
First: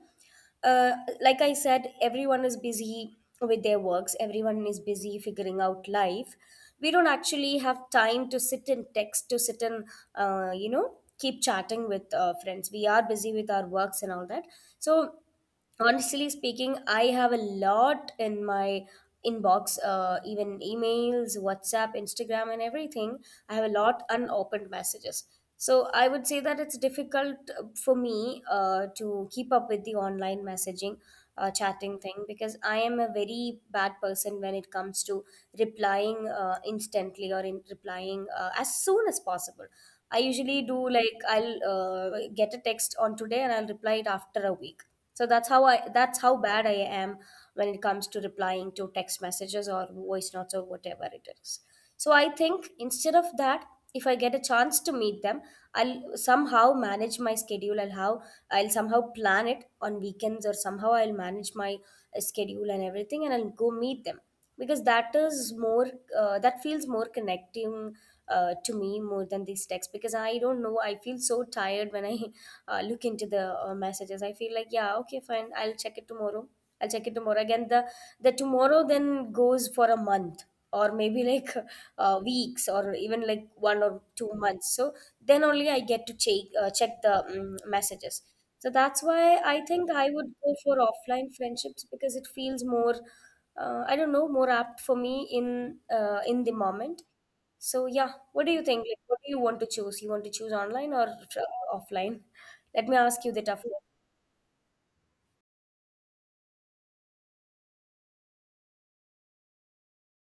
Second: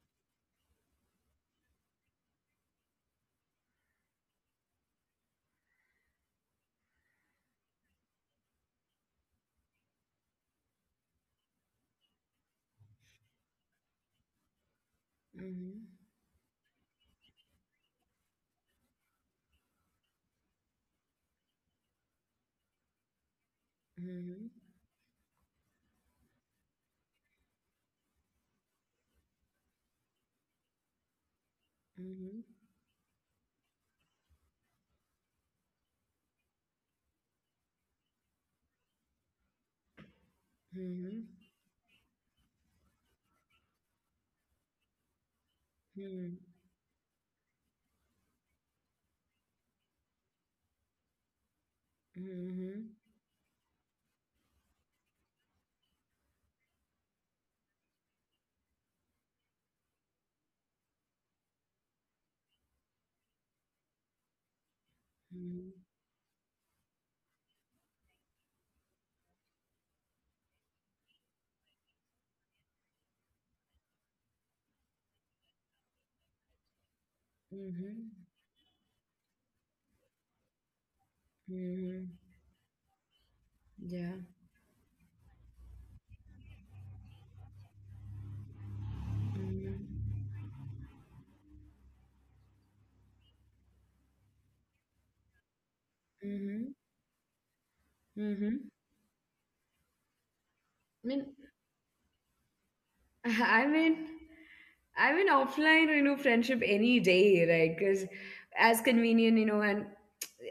uh, like I said, everyone is busy with their works, everyone is busy figuring out life. We don't actually have time to sit and text, to sit and uh, you know keep chatting with friends. We are busy with our works and all that. So Mhm. honestly speaking, I have a lot in my inbox, even emails, WhatsApp, Instagram, and everything. I have a lot Mhm. unopened messages. So I would say that it's difficult for me to keep up with the online messaging, chatting thing, because I am a very bad person when it comes to replying instantly, or in replying as soon as possible. I usually Mhm. do, like, Mhm. I'll get a text on today and I'll reply it after a week. So that's how Mhm. bad I am when it comes to replying to text messages or voice notes or whatever it is. So I think Mhm. instead of that, if I get a chance to meet them, I'll somehow manage my schedule. I'll somehow plan it on weekends, or somehow I'll manage my schedule and everything, and I'll go meet them, because Mhm. That feels more connecting to me, more than these texts, because I don't know, I feel so tired when I look into the messages. I feel like, yeah, okay, fine, I'll check it tomorrow, I'll check it tomorrow. Again, the Mhm. the tomorrow then goes for a month, or maybe like (laughs) Mhm. weeks or even like one or two Yeah. months So then only I get to check the messages. So that's why I Mhm. think I would go for offline friendships, because it feels more, I don't know, more apt for me in the Mhm. moment. So yeah, what do you think? Mhm. Like, what do you want to choose? You want to choose online or I mean, offline? Let me ask you (laughs) the tough I one. mean, I mean offline, you know, friendship any day, right? Because as convenient, you know, and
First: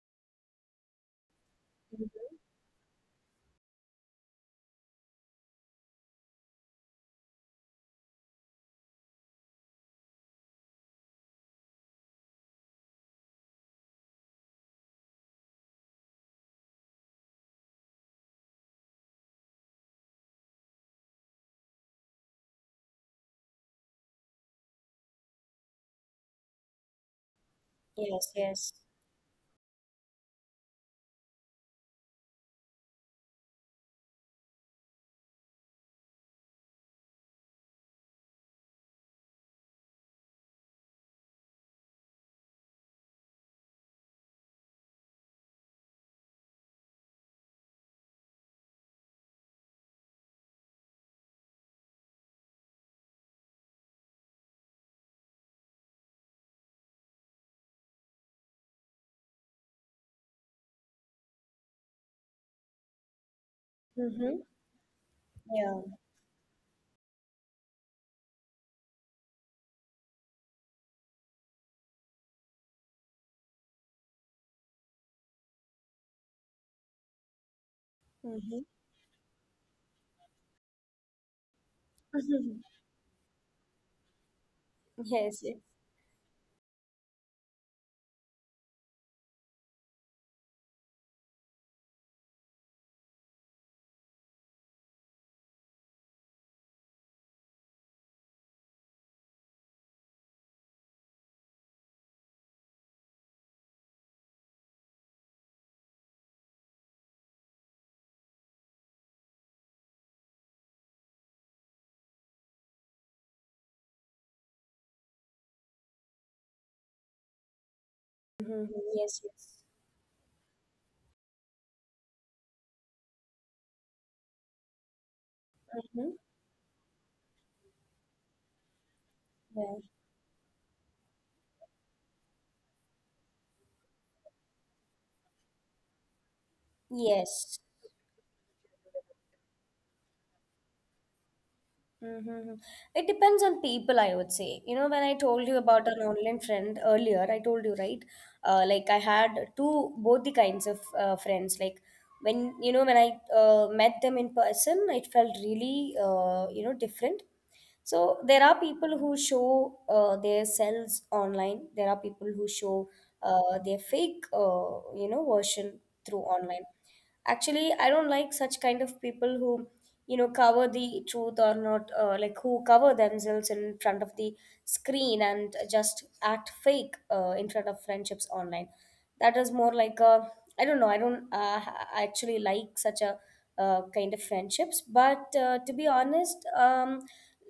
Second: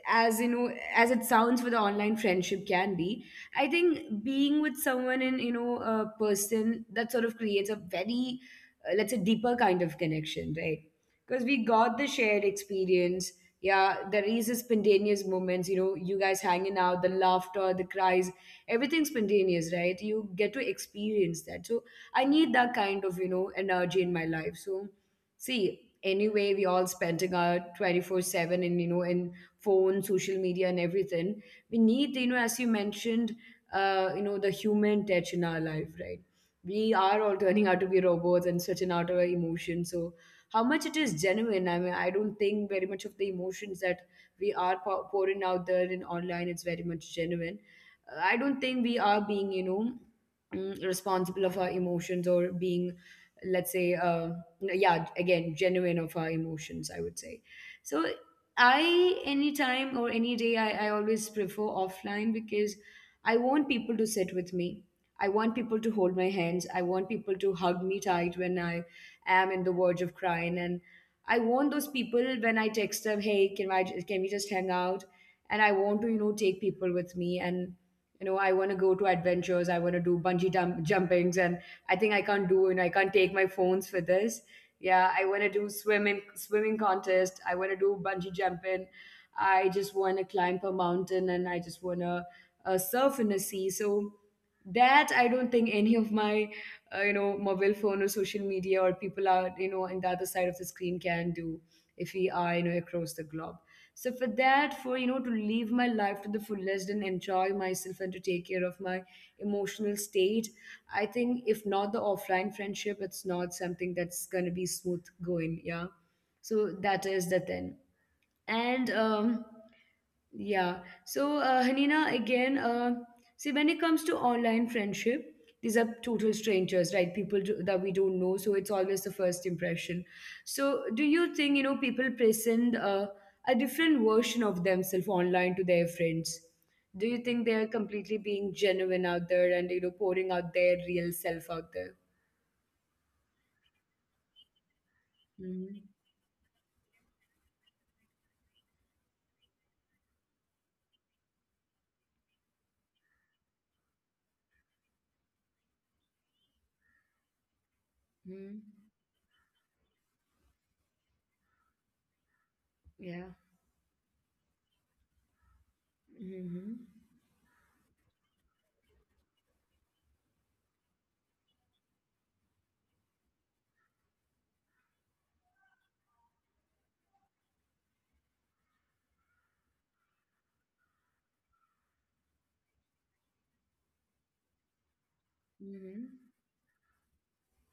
as you know, as it sounds for the online Hmm. friendship can be, I think being with someone in, you know, a person, that sort of creates a very, let's say, deeper kind of connection, right? Because we got the shared experience. Yeah, there is a spontaneous moments, you know, you guys hanging out, the laughter, the cries, everything spontaneous, right? You get to experience that. So I need that kind of, you know, energy in my life. So, see, anyway, we all spending our Yes, 24/7 in, you yes. know, in phone, social media and everything. We need, you know, as you mentioned, you know, the human touch in our life, right? We are all turning out to be robots and switching out our emotions. So, how much it is genuine? I mean, I don't think very much of the emotions that we are pouring out there in online, it's very much genuine. I don't think we are being, you know, responsible of our emotions, or being, let's say, yeah, again, genuine of our emotions, I would say. So I anytime or any day, I always prefer offline, because I want people to sit Mm-hmm. with me, I want people Yeah. to hold my hands, I want people to hug me tight when I am in the verge of crying, and I want those people when I text them, hey, can we just hang out, and I want to, you know, take people with me, and, you know, I want Mm-hmm. to go to adventures, I want to do jumpings, and I think I can't do, you know, I (laughs) can't take my phones for this. Yeah, I want to Yes, yes. do swimming contest, I want to do bungee jumping, I just want to climb a mountain, and I just want to surf in the sea. So that, I don't think any of my you know, mobile phone or social media or people are, you know, in the other side of the screen can do, if we are, you know, across the globe. So for that, for, you know, to live my life to the fullest and enjoy myself and to take care of my emotional state, I think if not the offline friendship, it's not something that's gonna be smooth going. Yeah. So that is the thing. And Mhm. Yes, yes. yeah, so Hanina, again, see, when it comes to online friendship, these are total Mm-hmm. strangers, right? People do, that we don't know, so it's always the first Yeah. impression. So, do you think, you know, people present a different version of themselves online to their friends? Do you think they are Yes. completely being genuine out there and, you know, pouring out their real self out there? Mm-hmm. It depends on people, I would say. You know, when I told you Mm-hmm. about an online friend earlier, I told you, right? Like, I had two, both the kinds of friends. Like, when, you know, when I met them in person, it felt really, you know, different. So there are people who show their selves online. There are people who show Yeah. Their fake, you know, version through Mm-hmm. online. Actually, I don't like such kind of people who, you know, cover the truth or not, like, who cover themselves in front of the screen and just act fake in front of friendships online. That is more like a, I don't know, I don't actually like such a kind of friendships. But to Mm-hmm. be honest,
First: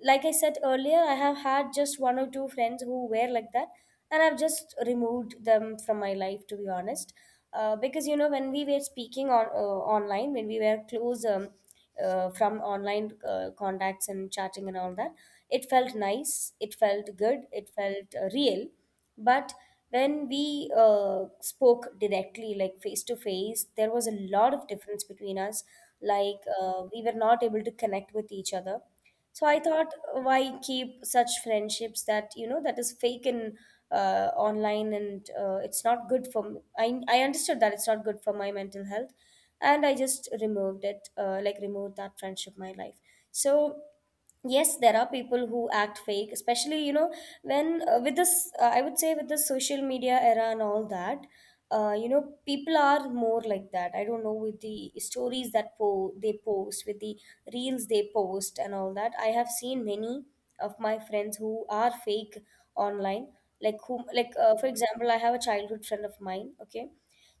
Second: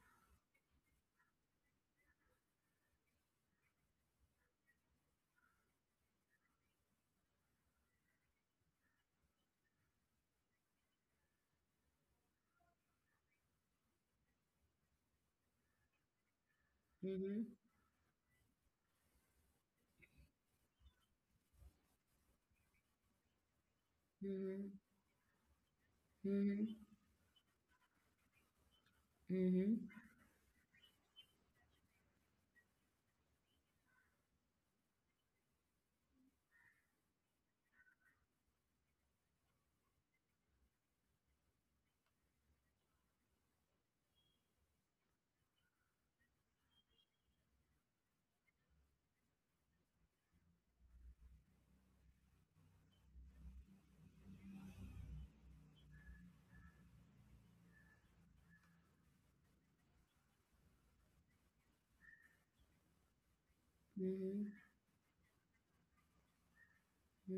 like I said earlier, I have had just one or two friends who were like that, and I've just removed them from my life, to be honest. Because you know, when we were speaking on online, when we were close, from online contacts and chatting and all that, it felt nice, it felt good, Mm-hmm. it felt real. But when we spoke directly, like face to face, there was a lot of Mm-hmm. difference between us. Like Mhm, we were not able to connect with each other. So I mhm, thought, why keep such friendships that, you know, that is fake in online? And it's not good for I understood that it's not good for my mental health. And I just removed it, like, removed that friendship my life. So yes, there are people who act fake, especially you know, when with this, I would say, with the social media era and all that, you know, people are more like that. I don't know, with the stories that they post, with the reels they post and all that, I have seen many of my friends who are fake online. Like whom, like mhm, for example, I have a childhood friend of mine, okay.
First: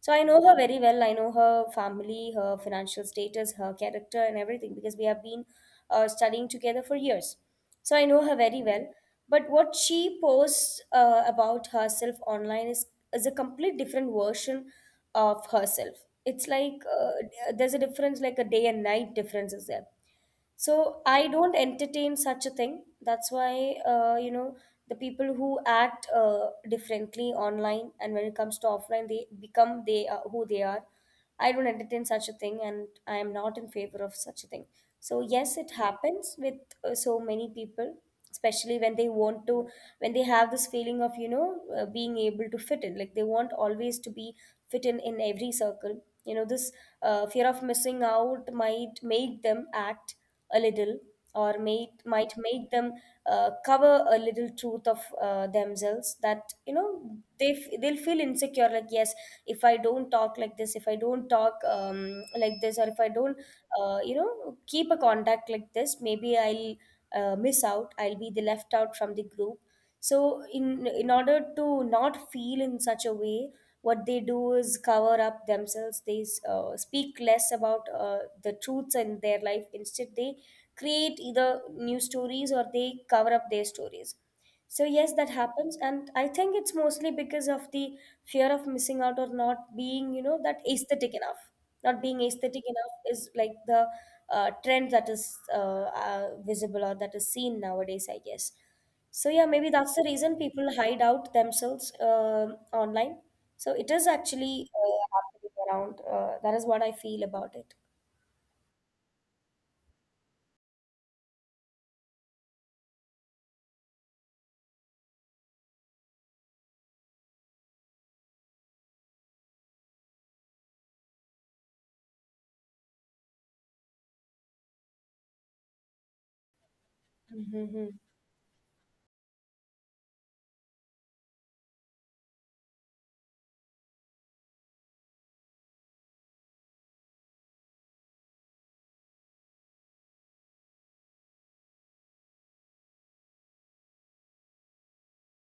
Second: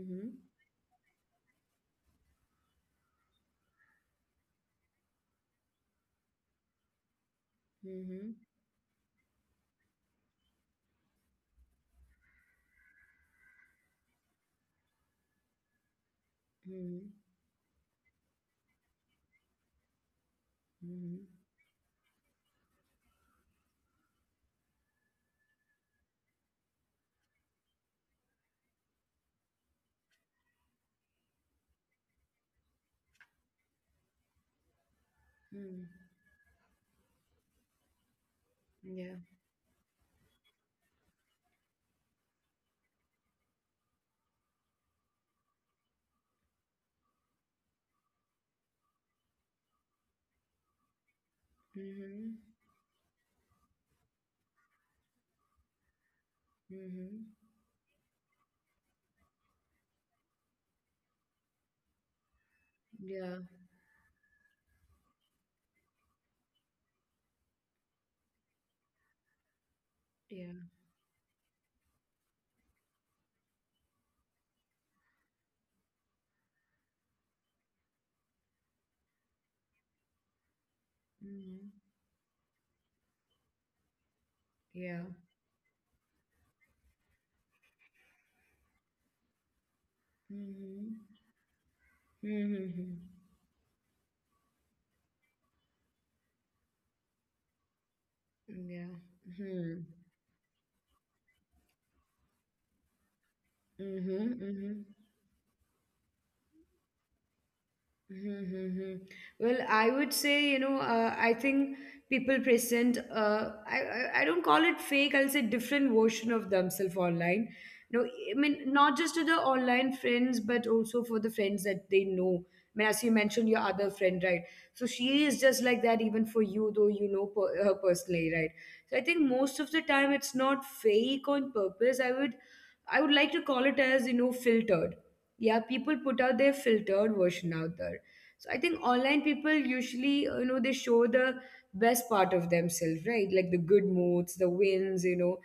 So I know her very well. I know her family, her financial status, her character, and everything because we have been studying together for years. So I know mhm, her very well. But what she posts about herself online is a complete different version of herself. It's like mhm, there's a difference, like a day and night difference is there. So I mhm, don't entertain such a thing. That's why, you know, the people who act differently online, and when it comes to offline, they are who they are. I don't entertain such a thing, and I am not in favor of such a thing. So yes, it mhm. happens with so many people, especially when they Yeah. want to, when they have this feeling of, you know, being able to fit in. Like, they want always to be fit in every circle. You know, this fear of missing out might make them act a little, or might Mhm, make them cover a little truth of themselves, that you know, mhm. They'll feel insecure. Like, yes, if I don't talk like this, if I don't talk like this, or if I don't, Yeah. You know, keep a contact like this, maybe I'll miss out, I'll be the left out from the group. So Yeah. in order to not feel in such a way, what they do is cover up themselves. They speak less about the truths in their life. Instead, they create either Mhm. new stories, or they cover up their stories. So Yeah. yes, that happens, and I think it's mostly because of the fear of missing out, or not being, you know, that Mhm. aesthetic enough. Not being aesthetic enough Mhm. is like the trend that is visible or that is seen nowadays, I guess. Yeah. So yeah, maybe Mhm. that's the reason people hide out themselves online. So it is Mhm. actually Mhm. Happening around. That is what I feel about it. Mm-hmm. Mm-hmm. Well, I would say, you know, I think people present, I don't call it fake, I'll say different version of themselves online. No, I mean, not just to the online friends, but also for the friends that they know. I mean, as you mentioned, your other friend, right? So she is just like that even for you, though you know per her Mm-hmm. personally, right? So I think most of the time it's not fake on purpose. I would like to call it as, you know, filtered. Yeah, people put out their filtered version out there. So I think online people, usually, you know, they show the best part of themselves, right? Like the good moods, the wins, you know,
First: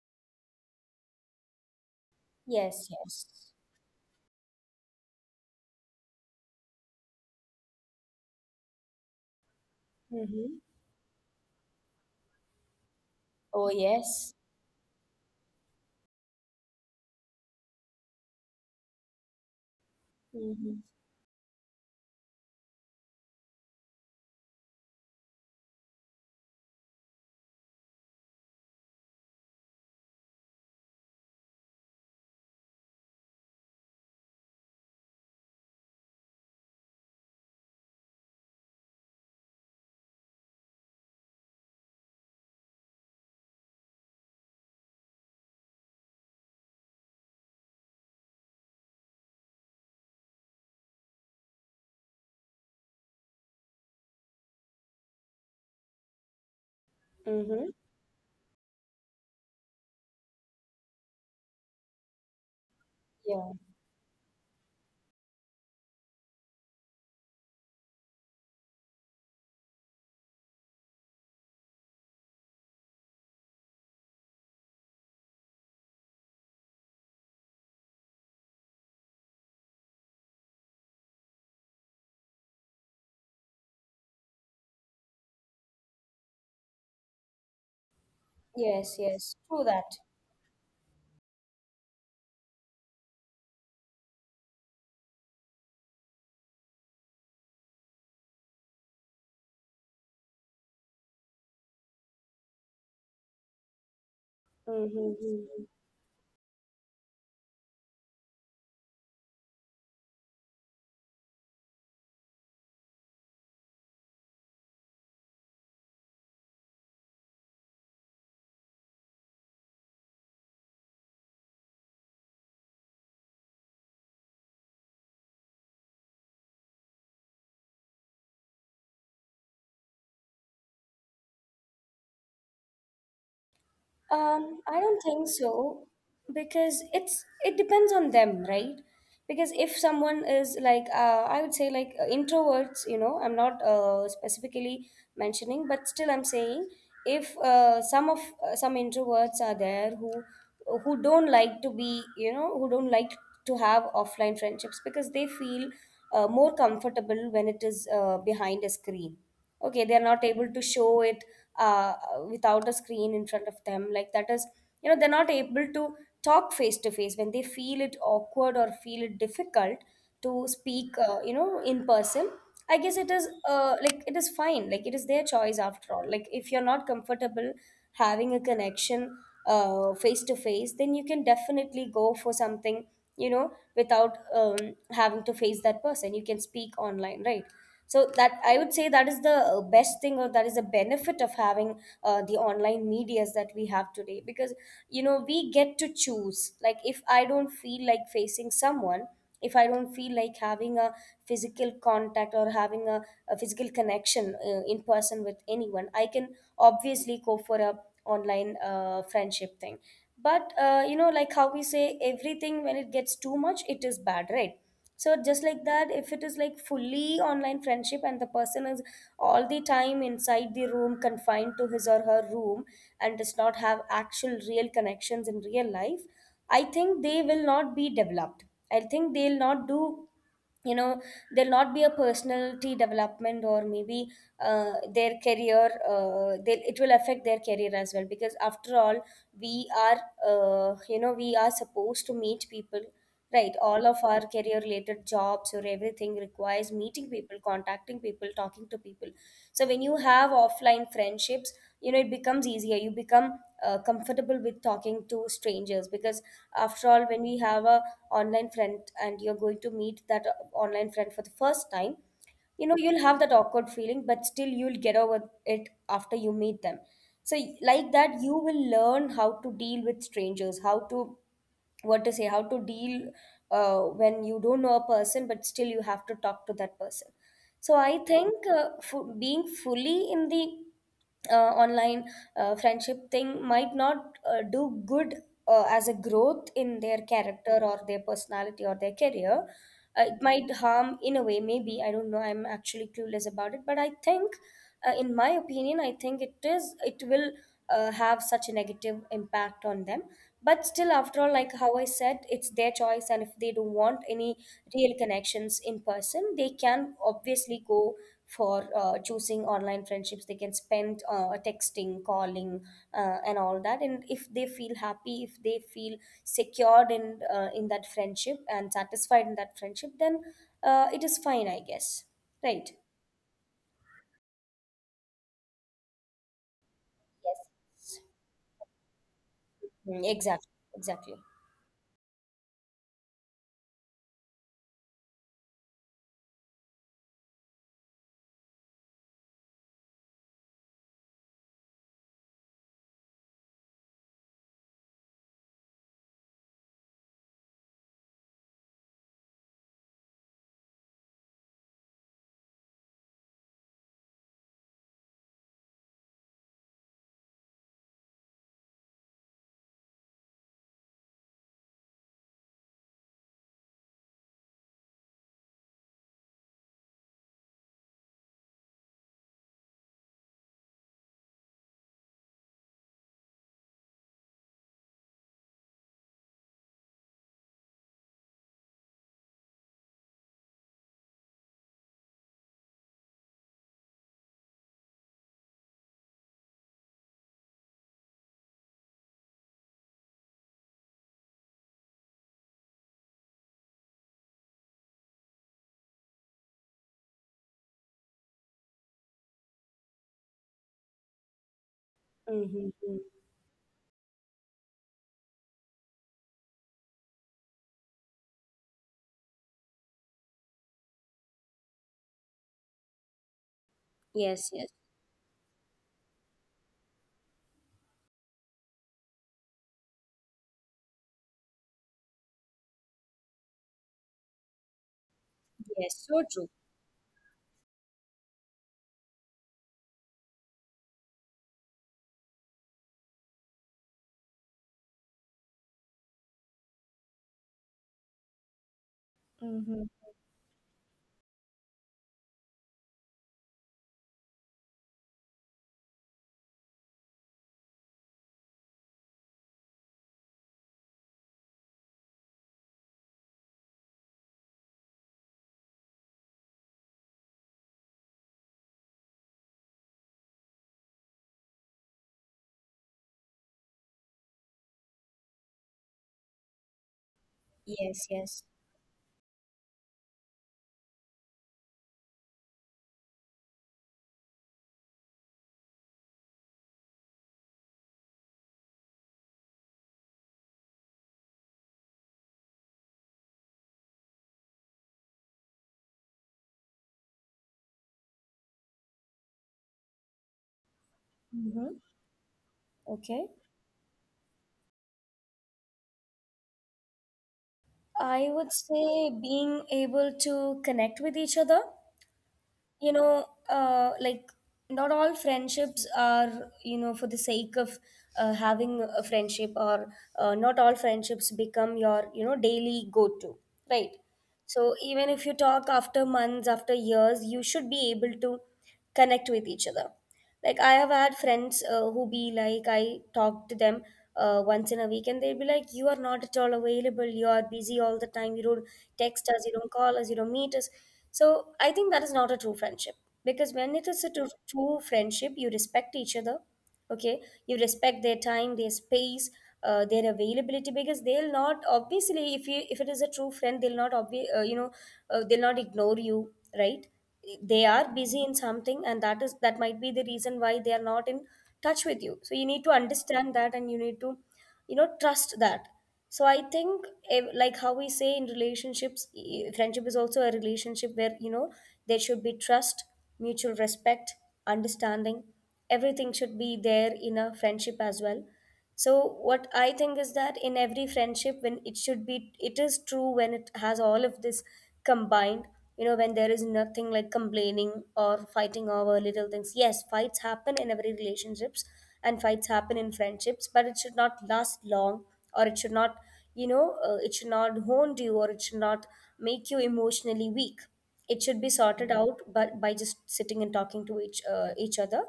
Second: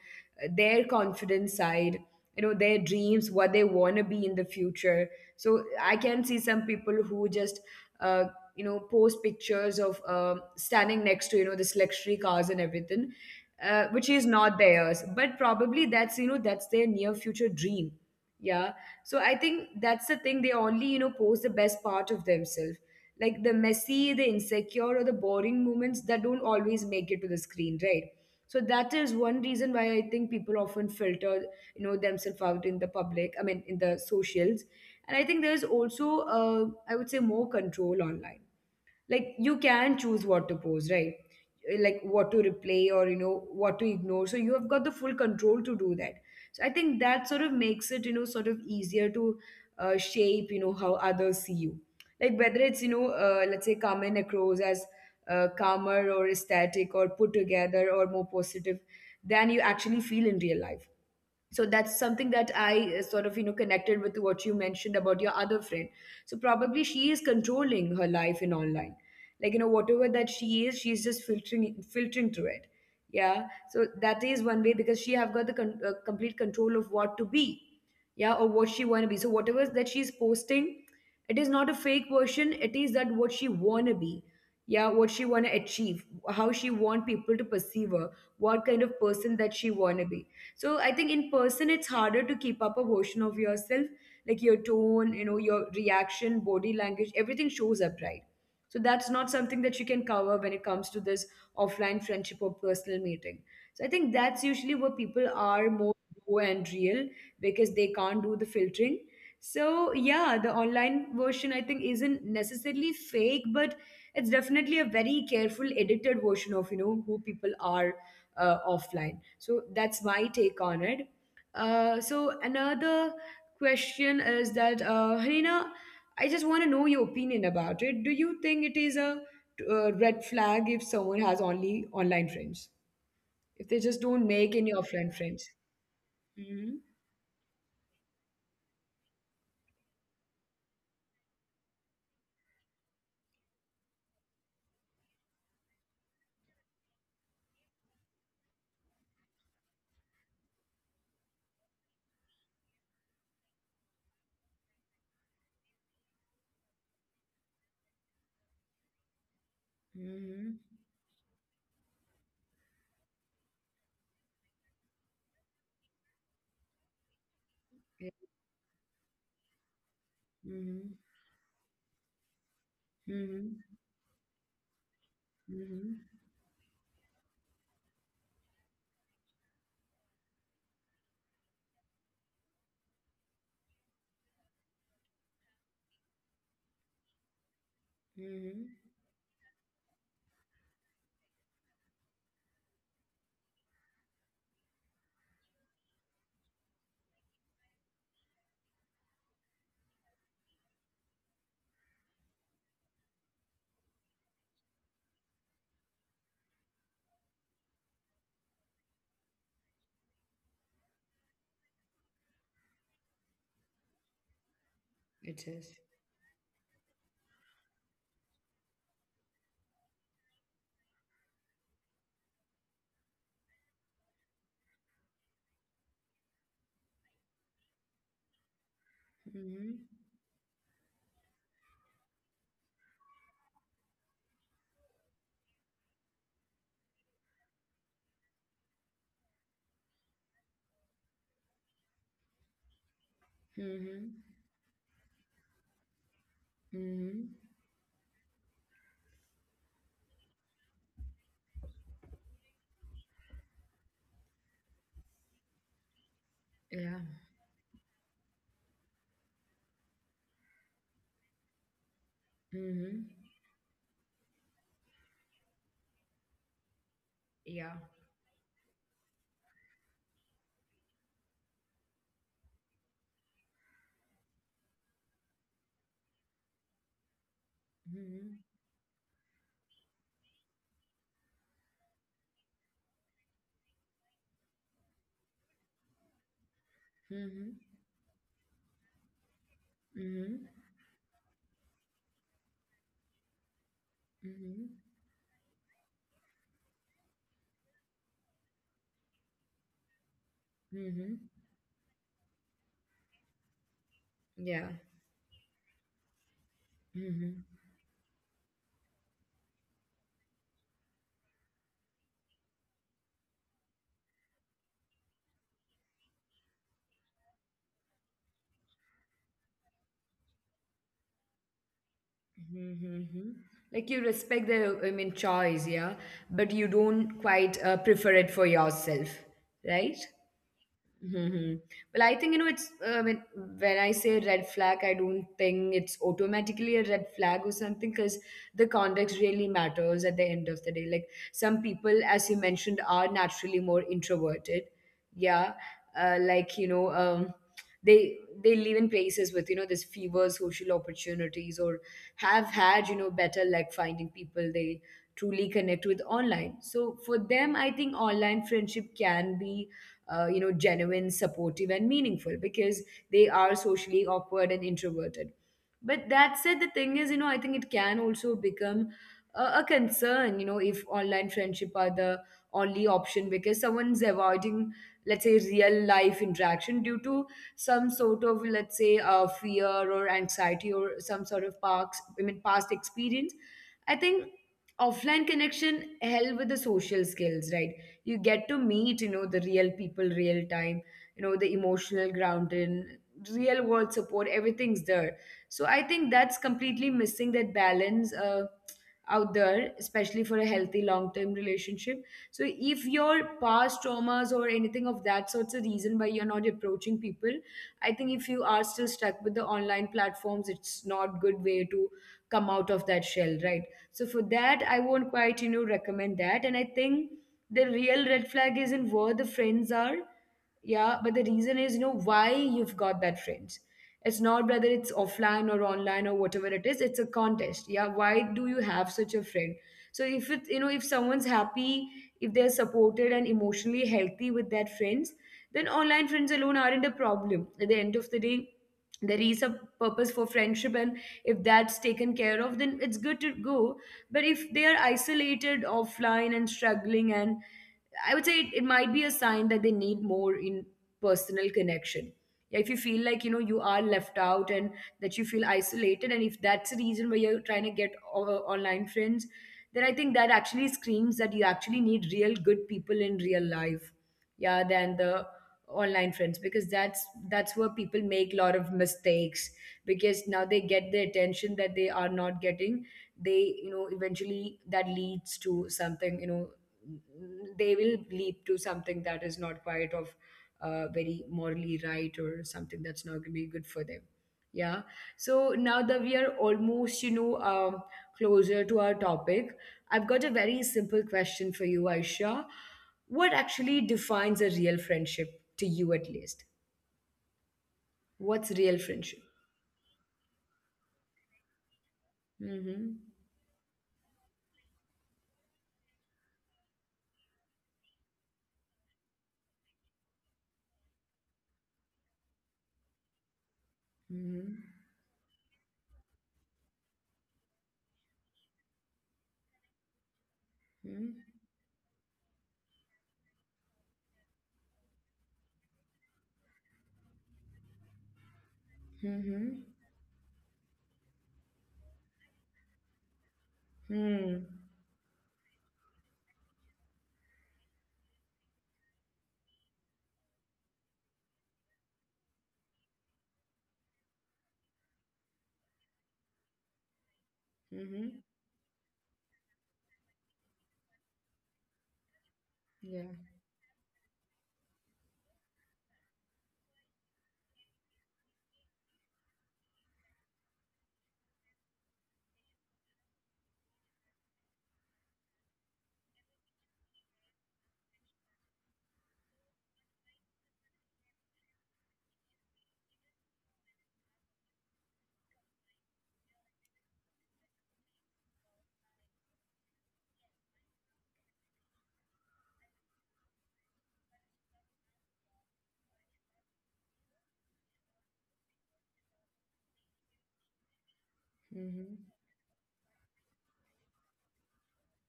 their confidence side, you know, their Yes, yes. dreams, what they want to be in the future. So I can see some people who just uh, you know, post pictures of Mm-hmm. standing next to, you know, this luxury cars and everything, Oh, which is yes. not theirs, but probably that's, you know, that's their near future dream. Yeah. So I think that's the thing. They Mm-hmm. only, you know, post the best part of themselves, like the messy, the insecure, or the boring moments that don't always make it to the screen, right? So that is one reason why I think people often filter, you know, themselves out in the public. I mean, in the socials. And I think there is also, I would say, more control online, like you can choose what to post, right? Eh, like what to replay, or you know, what to ignore, so you have got the full control to do that. So I think that sort of makes it, you know, sort of easier to shape, you know, how others see you, like whether it's, you know, let's say, carmen across as calmer or static or put Mm-hmm. together or more positive than you actually feel in real life. So that's something that I, sort of, you know, Yeah. connected with what you mentioned about your other friend. So probably she is controlling her life in online, like, you know, whatever that she is, she's just filtering through it. Yeah. So that is one way, because she have got the complete control of what to be. Yeah, or what she want to be. So whatever that she's posting, it is not a fake version, it is that what she want to be. Yeah, what she want to achieve, how she want people to perceive her, what kind Yes, of person yes. that True she that. wanna be. So I think in person it's harder to keep up a version of yourself, like your tone, you know, your reaction, body language, everything shows up, right? So that's not something that you can cover when it comes to this offline friendship or personal meeting. So I think that's usually where Mm-hmm. people Mm-hmm. are more raw and real, because they can't do the filtering. So yeah, the online version, I think, isn't necessarily fake, but it's definitely a very careful edited version of, you know, who people are offline. So that's my take on it. So another question is that, Harina, I just want to know your opinion about it. Do you think it is a, uh, red flag if someone has only online friends? If they just don't make any I don't offline think friends? so, Mm-hmm. because it depends on them, right? Because if someone is like, I would say, like introverts, you know, I'm not specifically mentioning, but still I'm saying, if some introverts are there, who don't like to be, you know, who don't like to have offline friendships, because they feel more comfortable when it is behind a screen. Okay, they're not able Mm-hmm. to show it uh, without a screen in front of them. Like, that is, you know, they're not able to talk face to face when they feel it Yeah. awkward, or feel it difficult to Mm-hmm. speak, you know, in person. I guess it is, Mm-hmm. Like, it is fine. Like, it is their choice, Mm-hmm. after all. Like, if you're not comfortable having a connection face to face, then you can definitely go for something, you know, without, having to face that person. You can speak online, right? So that, I would say, Mm-hmm. that is the best thing, or that is the benefit of having the online medias that we have today. Because, you know, we get to choose. Like, if I don't feel like facing someone, if I don't feel like having a physical contact, or having a physical connection in person with anyone, I can obviously go for a online friendship thing. But you know, like how we say, everything, when it gets too much, it is bad, right? So It just like is. that, if it is like fully online friendship, and the person is all the time inside the room, confined to his or her room, and does not have actual real connections in real life, I think they will not be developed. I think they'll not Mm-hmm. do, you know, there'll not be a personality development, or maybe their career, it will affect their career as well. Because after all, we are, you know, we are supposed to meet people, right? All of Mm-hmm. our career related jobs, or everything, requires meeting Mm-hmm. people, contacting people, talking to people. So when you have offline friendships, you know, it becomes easier. You become comfortable with talking to strangers. Because after Yeah. all, when we have a online friend, and you're going to meet that online friend for the first time, you know, Mm-hmm. you'll have that awkward feeling, but still, you'll get over it after you meet them. So, Yeah. Like that, you will learn how to deal with strangers, how to, what to say, how to deal when you don't know a person, but still you have to talk to that person. So, I Mm-hmm. think, being fully in the online friendship thing might not do good as a growth in their Mm-hmm. character, or their personality, or their career. It Mm-hmm. might harm in a way, maybe. I don't know. I'm actually clueless about it. But I think, Mm-hmm. In my opinion, I think it is, it will have such a negative impact on them. But still, Mm-hmm. after all, like how I said, it's their choice. And if they don't want any Yeah. real connections in person, they can Mm-hmm. obviously go for choosing online friendships. They can spend texting, calling, and all that. And if they feel happy, if they feel secured in in that friendship, and satisfied in that friendship, then it is fine, I guess, right? Mm-hmm. Mm-hmm. Like you respect the, I mean, choice, yeah, but you don't Yes. quite prefer it for yourself, right? Mm, exactly, exactly. Hmm. Well, I think, you know, it's when I say red flag, I don't think it's automatically a red flag or something, because the context really matters at the end of the day. Like some people, as you mentioned, are naturally more introverted. Yeah, like you know, they they live in places with, you know, this fewer social opportunities, or have had, you know, better like finding people they truly connect with online. So for them, I think online friendship can be you know, genuine, supportive, and meaningful, because they are socially awkward and introverted. But that said, the thing is, you know, I think it can also become a concern, you know, if online friendship are the only option, because someone's avoiding, let's say, real life interaction due to some sort of, let's say, fear or anxiety or some sort of past, I mean, past experience. I think offline connection help with the social skills, right? You get to meet, you know, the real people, real time, you know, the emotional grounding, real world support, everything's there. So I think that's completely missing that balance out there, especially for a healthy long term relationship. So Mm-hmm. if your past traumas or anything of that sort's a reason why you're not approaching people, I think if you are still stuck with the online platforms, it's not good way to come out of that shell, right? Yes, So yes. for that, I won't quite, you know, recommend that. And I think the real red flag isn't where the friends are, yeah, but the reason is, you know, why you've got that friends. It's not whether it's Yes, offline or so true. online or whatever it is, it's a contest, yeah, why do you have such a friend. So if it, you know, if someone's happy, if they're supported and emotionally healthy with their friends, then online friends alone aren't a problem at the end of the day. There is a Mm-hmm. purpose for friendship, and if that's taken care of, then it's good to go. But if they are isolated offline and struggling, and I would say it might be a sign that they need more in personal connection. Yeah, if you feel like, you know, you are left out and that you feel isolated, and if that's the reason why you're trying to get online friends, then I think that actually screams that you actually need real good people in real life, yeah, than the online friends, because that's where people Yes, make a lot yes. of mistakes, because now they get the attention that they are not getting. They, you know, eventually that leads to something, you know, they will lead to something that is not quite of very morally right, or something that's not going to be good for them. Yeah. So now that we are almost, you know, closer to our topic, I've got a very simple question for Mm-hmm. you, Aisha. Okay, What actually defines a real friendship to you, at least? I What's would real say, friendship? being able to connect with each other. You Mm-hmm. know, like, not all friendships are, you know, for the sake of having a friendship, or not all friendships become your, you know, daily go to, right? So Mm-hmm. even if you talk after months, after years, you should be able to connect with each other. Like, I have had friends, who be like, I talk to them once in a week, and they'll be like, you are not at all available, you are busy all the time, you don't text us, you Mm-hmm. don't call us, you don't meet us. So I think that is not a true friendship. Because when it is a true, Mm-hmm. true friendship, you respect each other. Okay, you respect their time, their space, their availability. Because they'll not, obviously, if it is a true friend, they'll not, you know, they'll not ignore you, right? They are Mm-hmm. busy in something, and that might be the reason why they are not in touch with you. So you need to Yeah. understand that, and you need to, you know, trust that. So I think, like how we say in relationships, friendship is also a relationship where, you know, there should be trust, mutual respect, understanding. Everything should be there in a friendship as well. So what I think is that in every friendship, when it should be, it is true when it has all of this combined. You know, when there is nothing like complaining or fighting over little things. Yes, fights happen in every relationships, and fights happen in friendships, but it should not last long. Or it should not, you know, it should not haunt you, or it should not make you emotionally weak. It should be sorted Mm-hmm. out, but by just sitting and talking to each other,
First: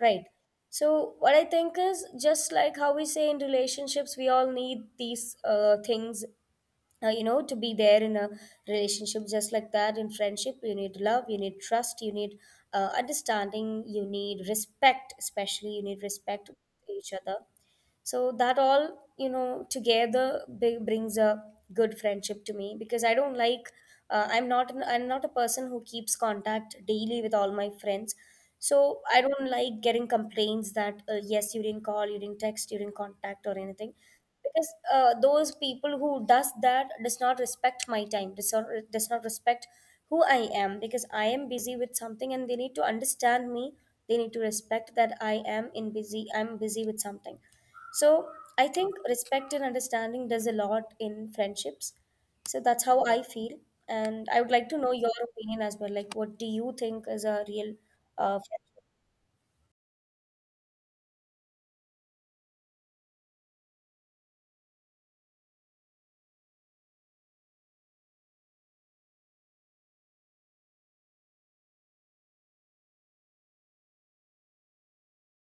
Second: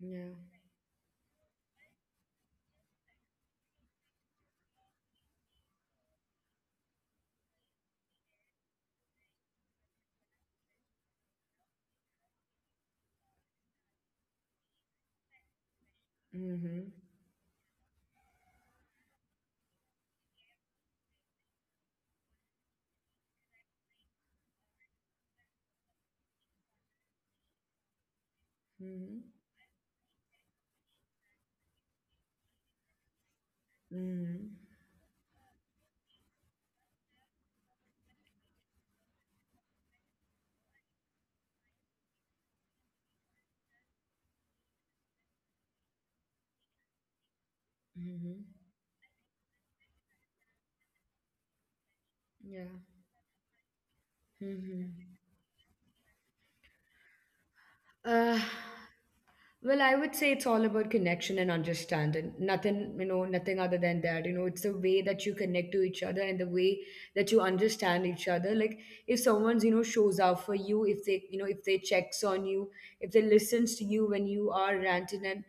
right? So what I think is, just like how we say in relationships, we all need these things, you know, to be there in a relationship. Just like that, in friendship, you need love, you need trust, you need understanding, you need respect, especially you need respect Mm-hmm. each other. So that all, you know, together brings a good friendship to me. Because I don't like, I'm not a person who keeps contact daily with all my friends. So Mm-hmm. I don't like getting complaints that, yes, you didn't call, you didn't text, you didn't contact, or anything. Mm-hmm. Because those people who does that does not respect my time, does not respect who I am. Because I am busy with something, and they need to understand me. They need to respect that I'm busy with something. So Mm-hmm. I think respect and understanding does a lot in friendships. So Yeah. that's how I feel. And I would like to know your Mm-hmm. opinion as well. Like, what do you think is a real uh, Uh, Well, I would say it's all about connection and understanding. Nothing, you know, nothing other than that. You know, it's the way that you connect to each other and the way that you understand each other. Like if someone's, you know, shows up for you, if they, you know, if they checks on you, if they listens to you when you are ranting, and,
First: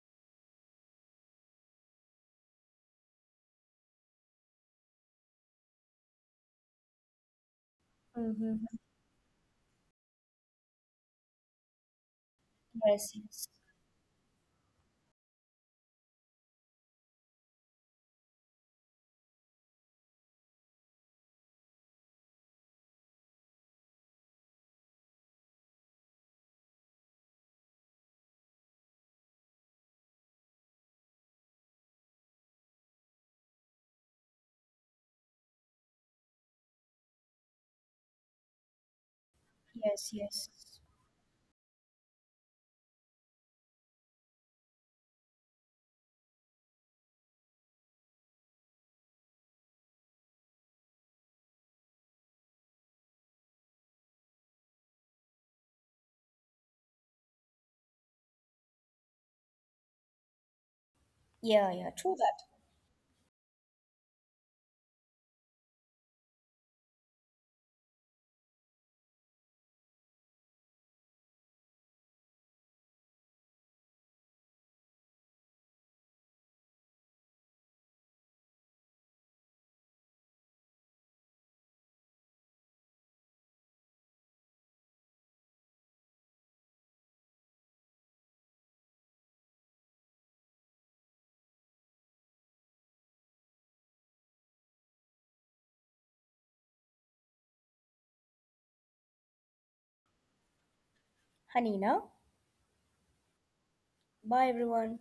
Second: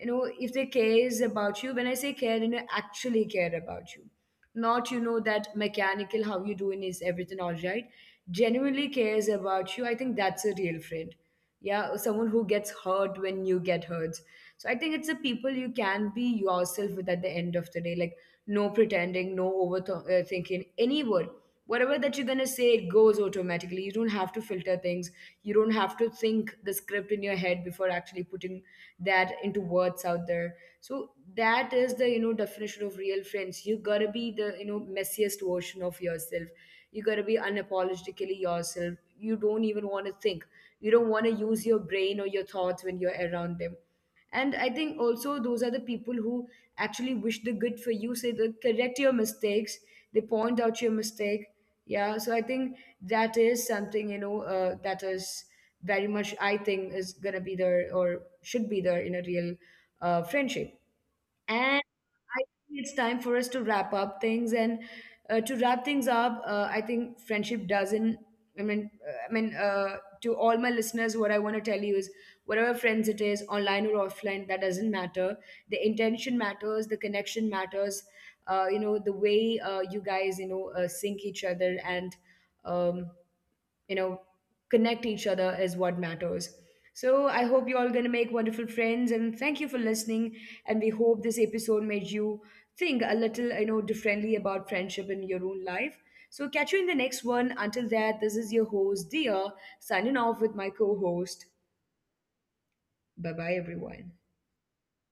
you know, if they cares about you, when I say care, you know, actually care about you. Not, you know, that mechanical how you doing, is everything all right. friendship? Mm-hmm. Genuinely cares about you. I think that's a real friend. Yeah, someone who gets Yes, hurt yes, when you get hurt. So I think it's the people you can be yourself with at the end of the day, like no pretending, no overthinking any word. Whatever that you're going to say, it goes automatically. You don't have to filter things, you don't have to think the script in your head before actually putting that into words out there. So that is the, you know, definition of real friends. You got to be the, you know, messiest version of yourself, you got to be unapologetically yourself. You don't even want yes, to think, yes. you don't want to use your brain or your thoughts when you're around them. And I think also those are the people who actually wish the good for you, say they correct your mistakes, they point out your mistake. Yeah, so I think that is something, you know, that is very much, I think, is gonna be there or should be there in a real friendship. Yeah, And yeah, true I that. think it's time for us to wrap up things. And to wrap things up, I think friendship doesn't. I mean, uh, I mean, uh, to all my listeners, what I want to tell you is, whatever friends it is, online or offline, that doesn't matter. The intention matters. The connection matters. You know, the way, you guys, you know, sync each other, and Um, you know, connect each other is what matters. So I hope you all going to make wonderful friends, and thank you for listening, and we hope this episode made you think a little, you know, differently about friendship in your own life. So catch you in the next one. Until that, this is your host Dia, signing off with my co-host. Hanina, Bye bye everyone. bye everyone.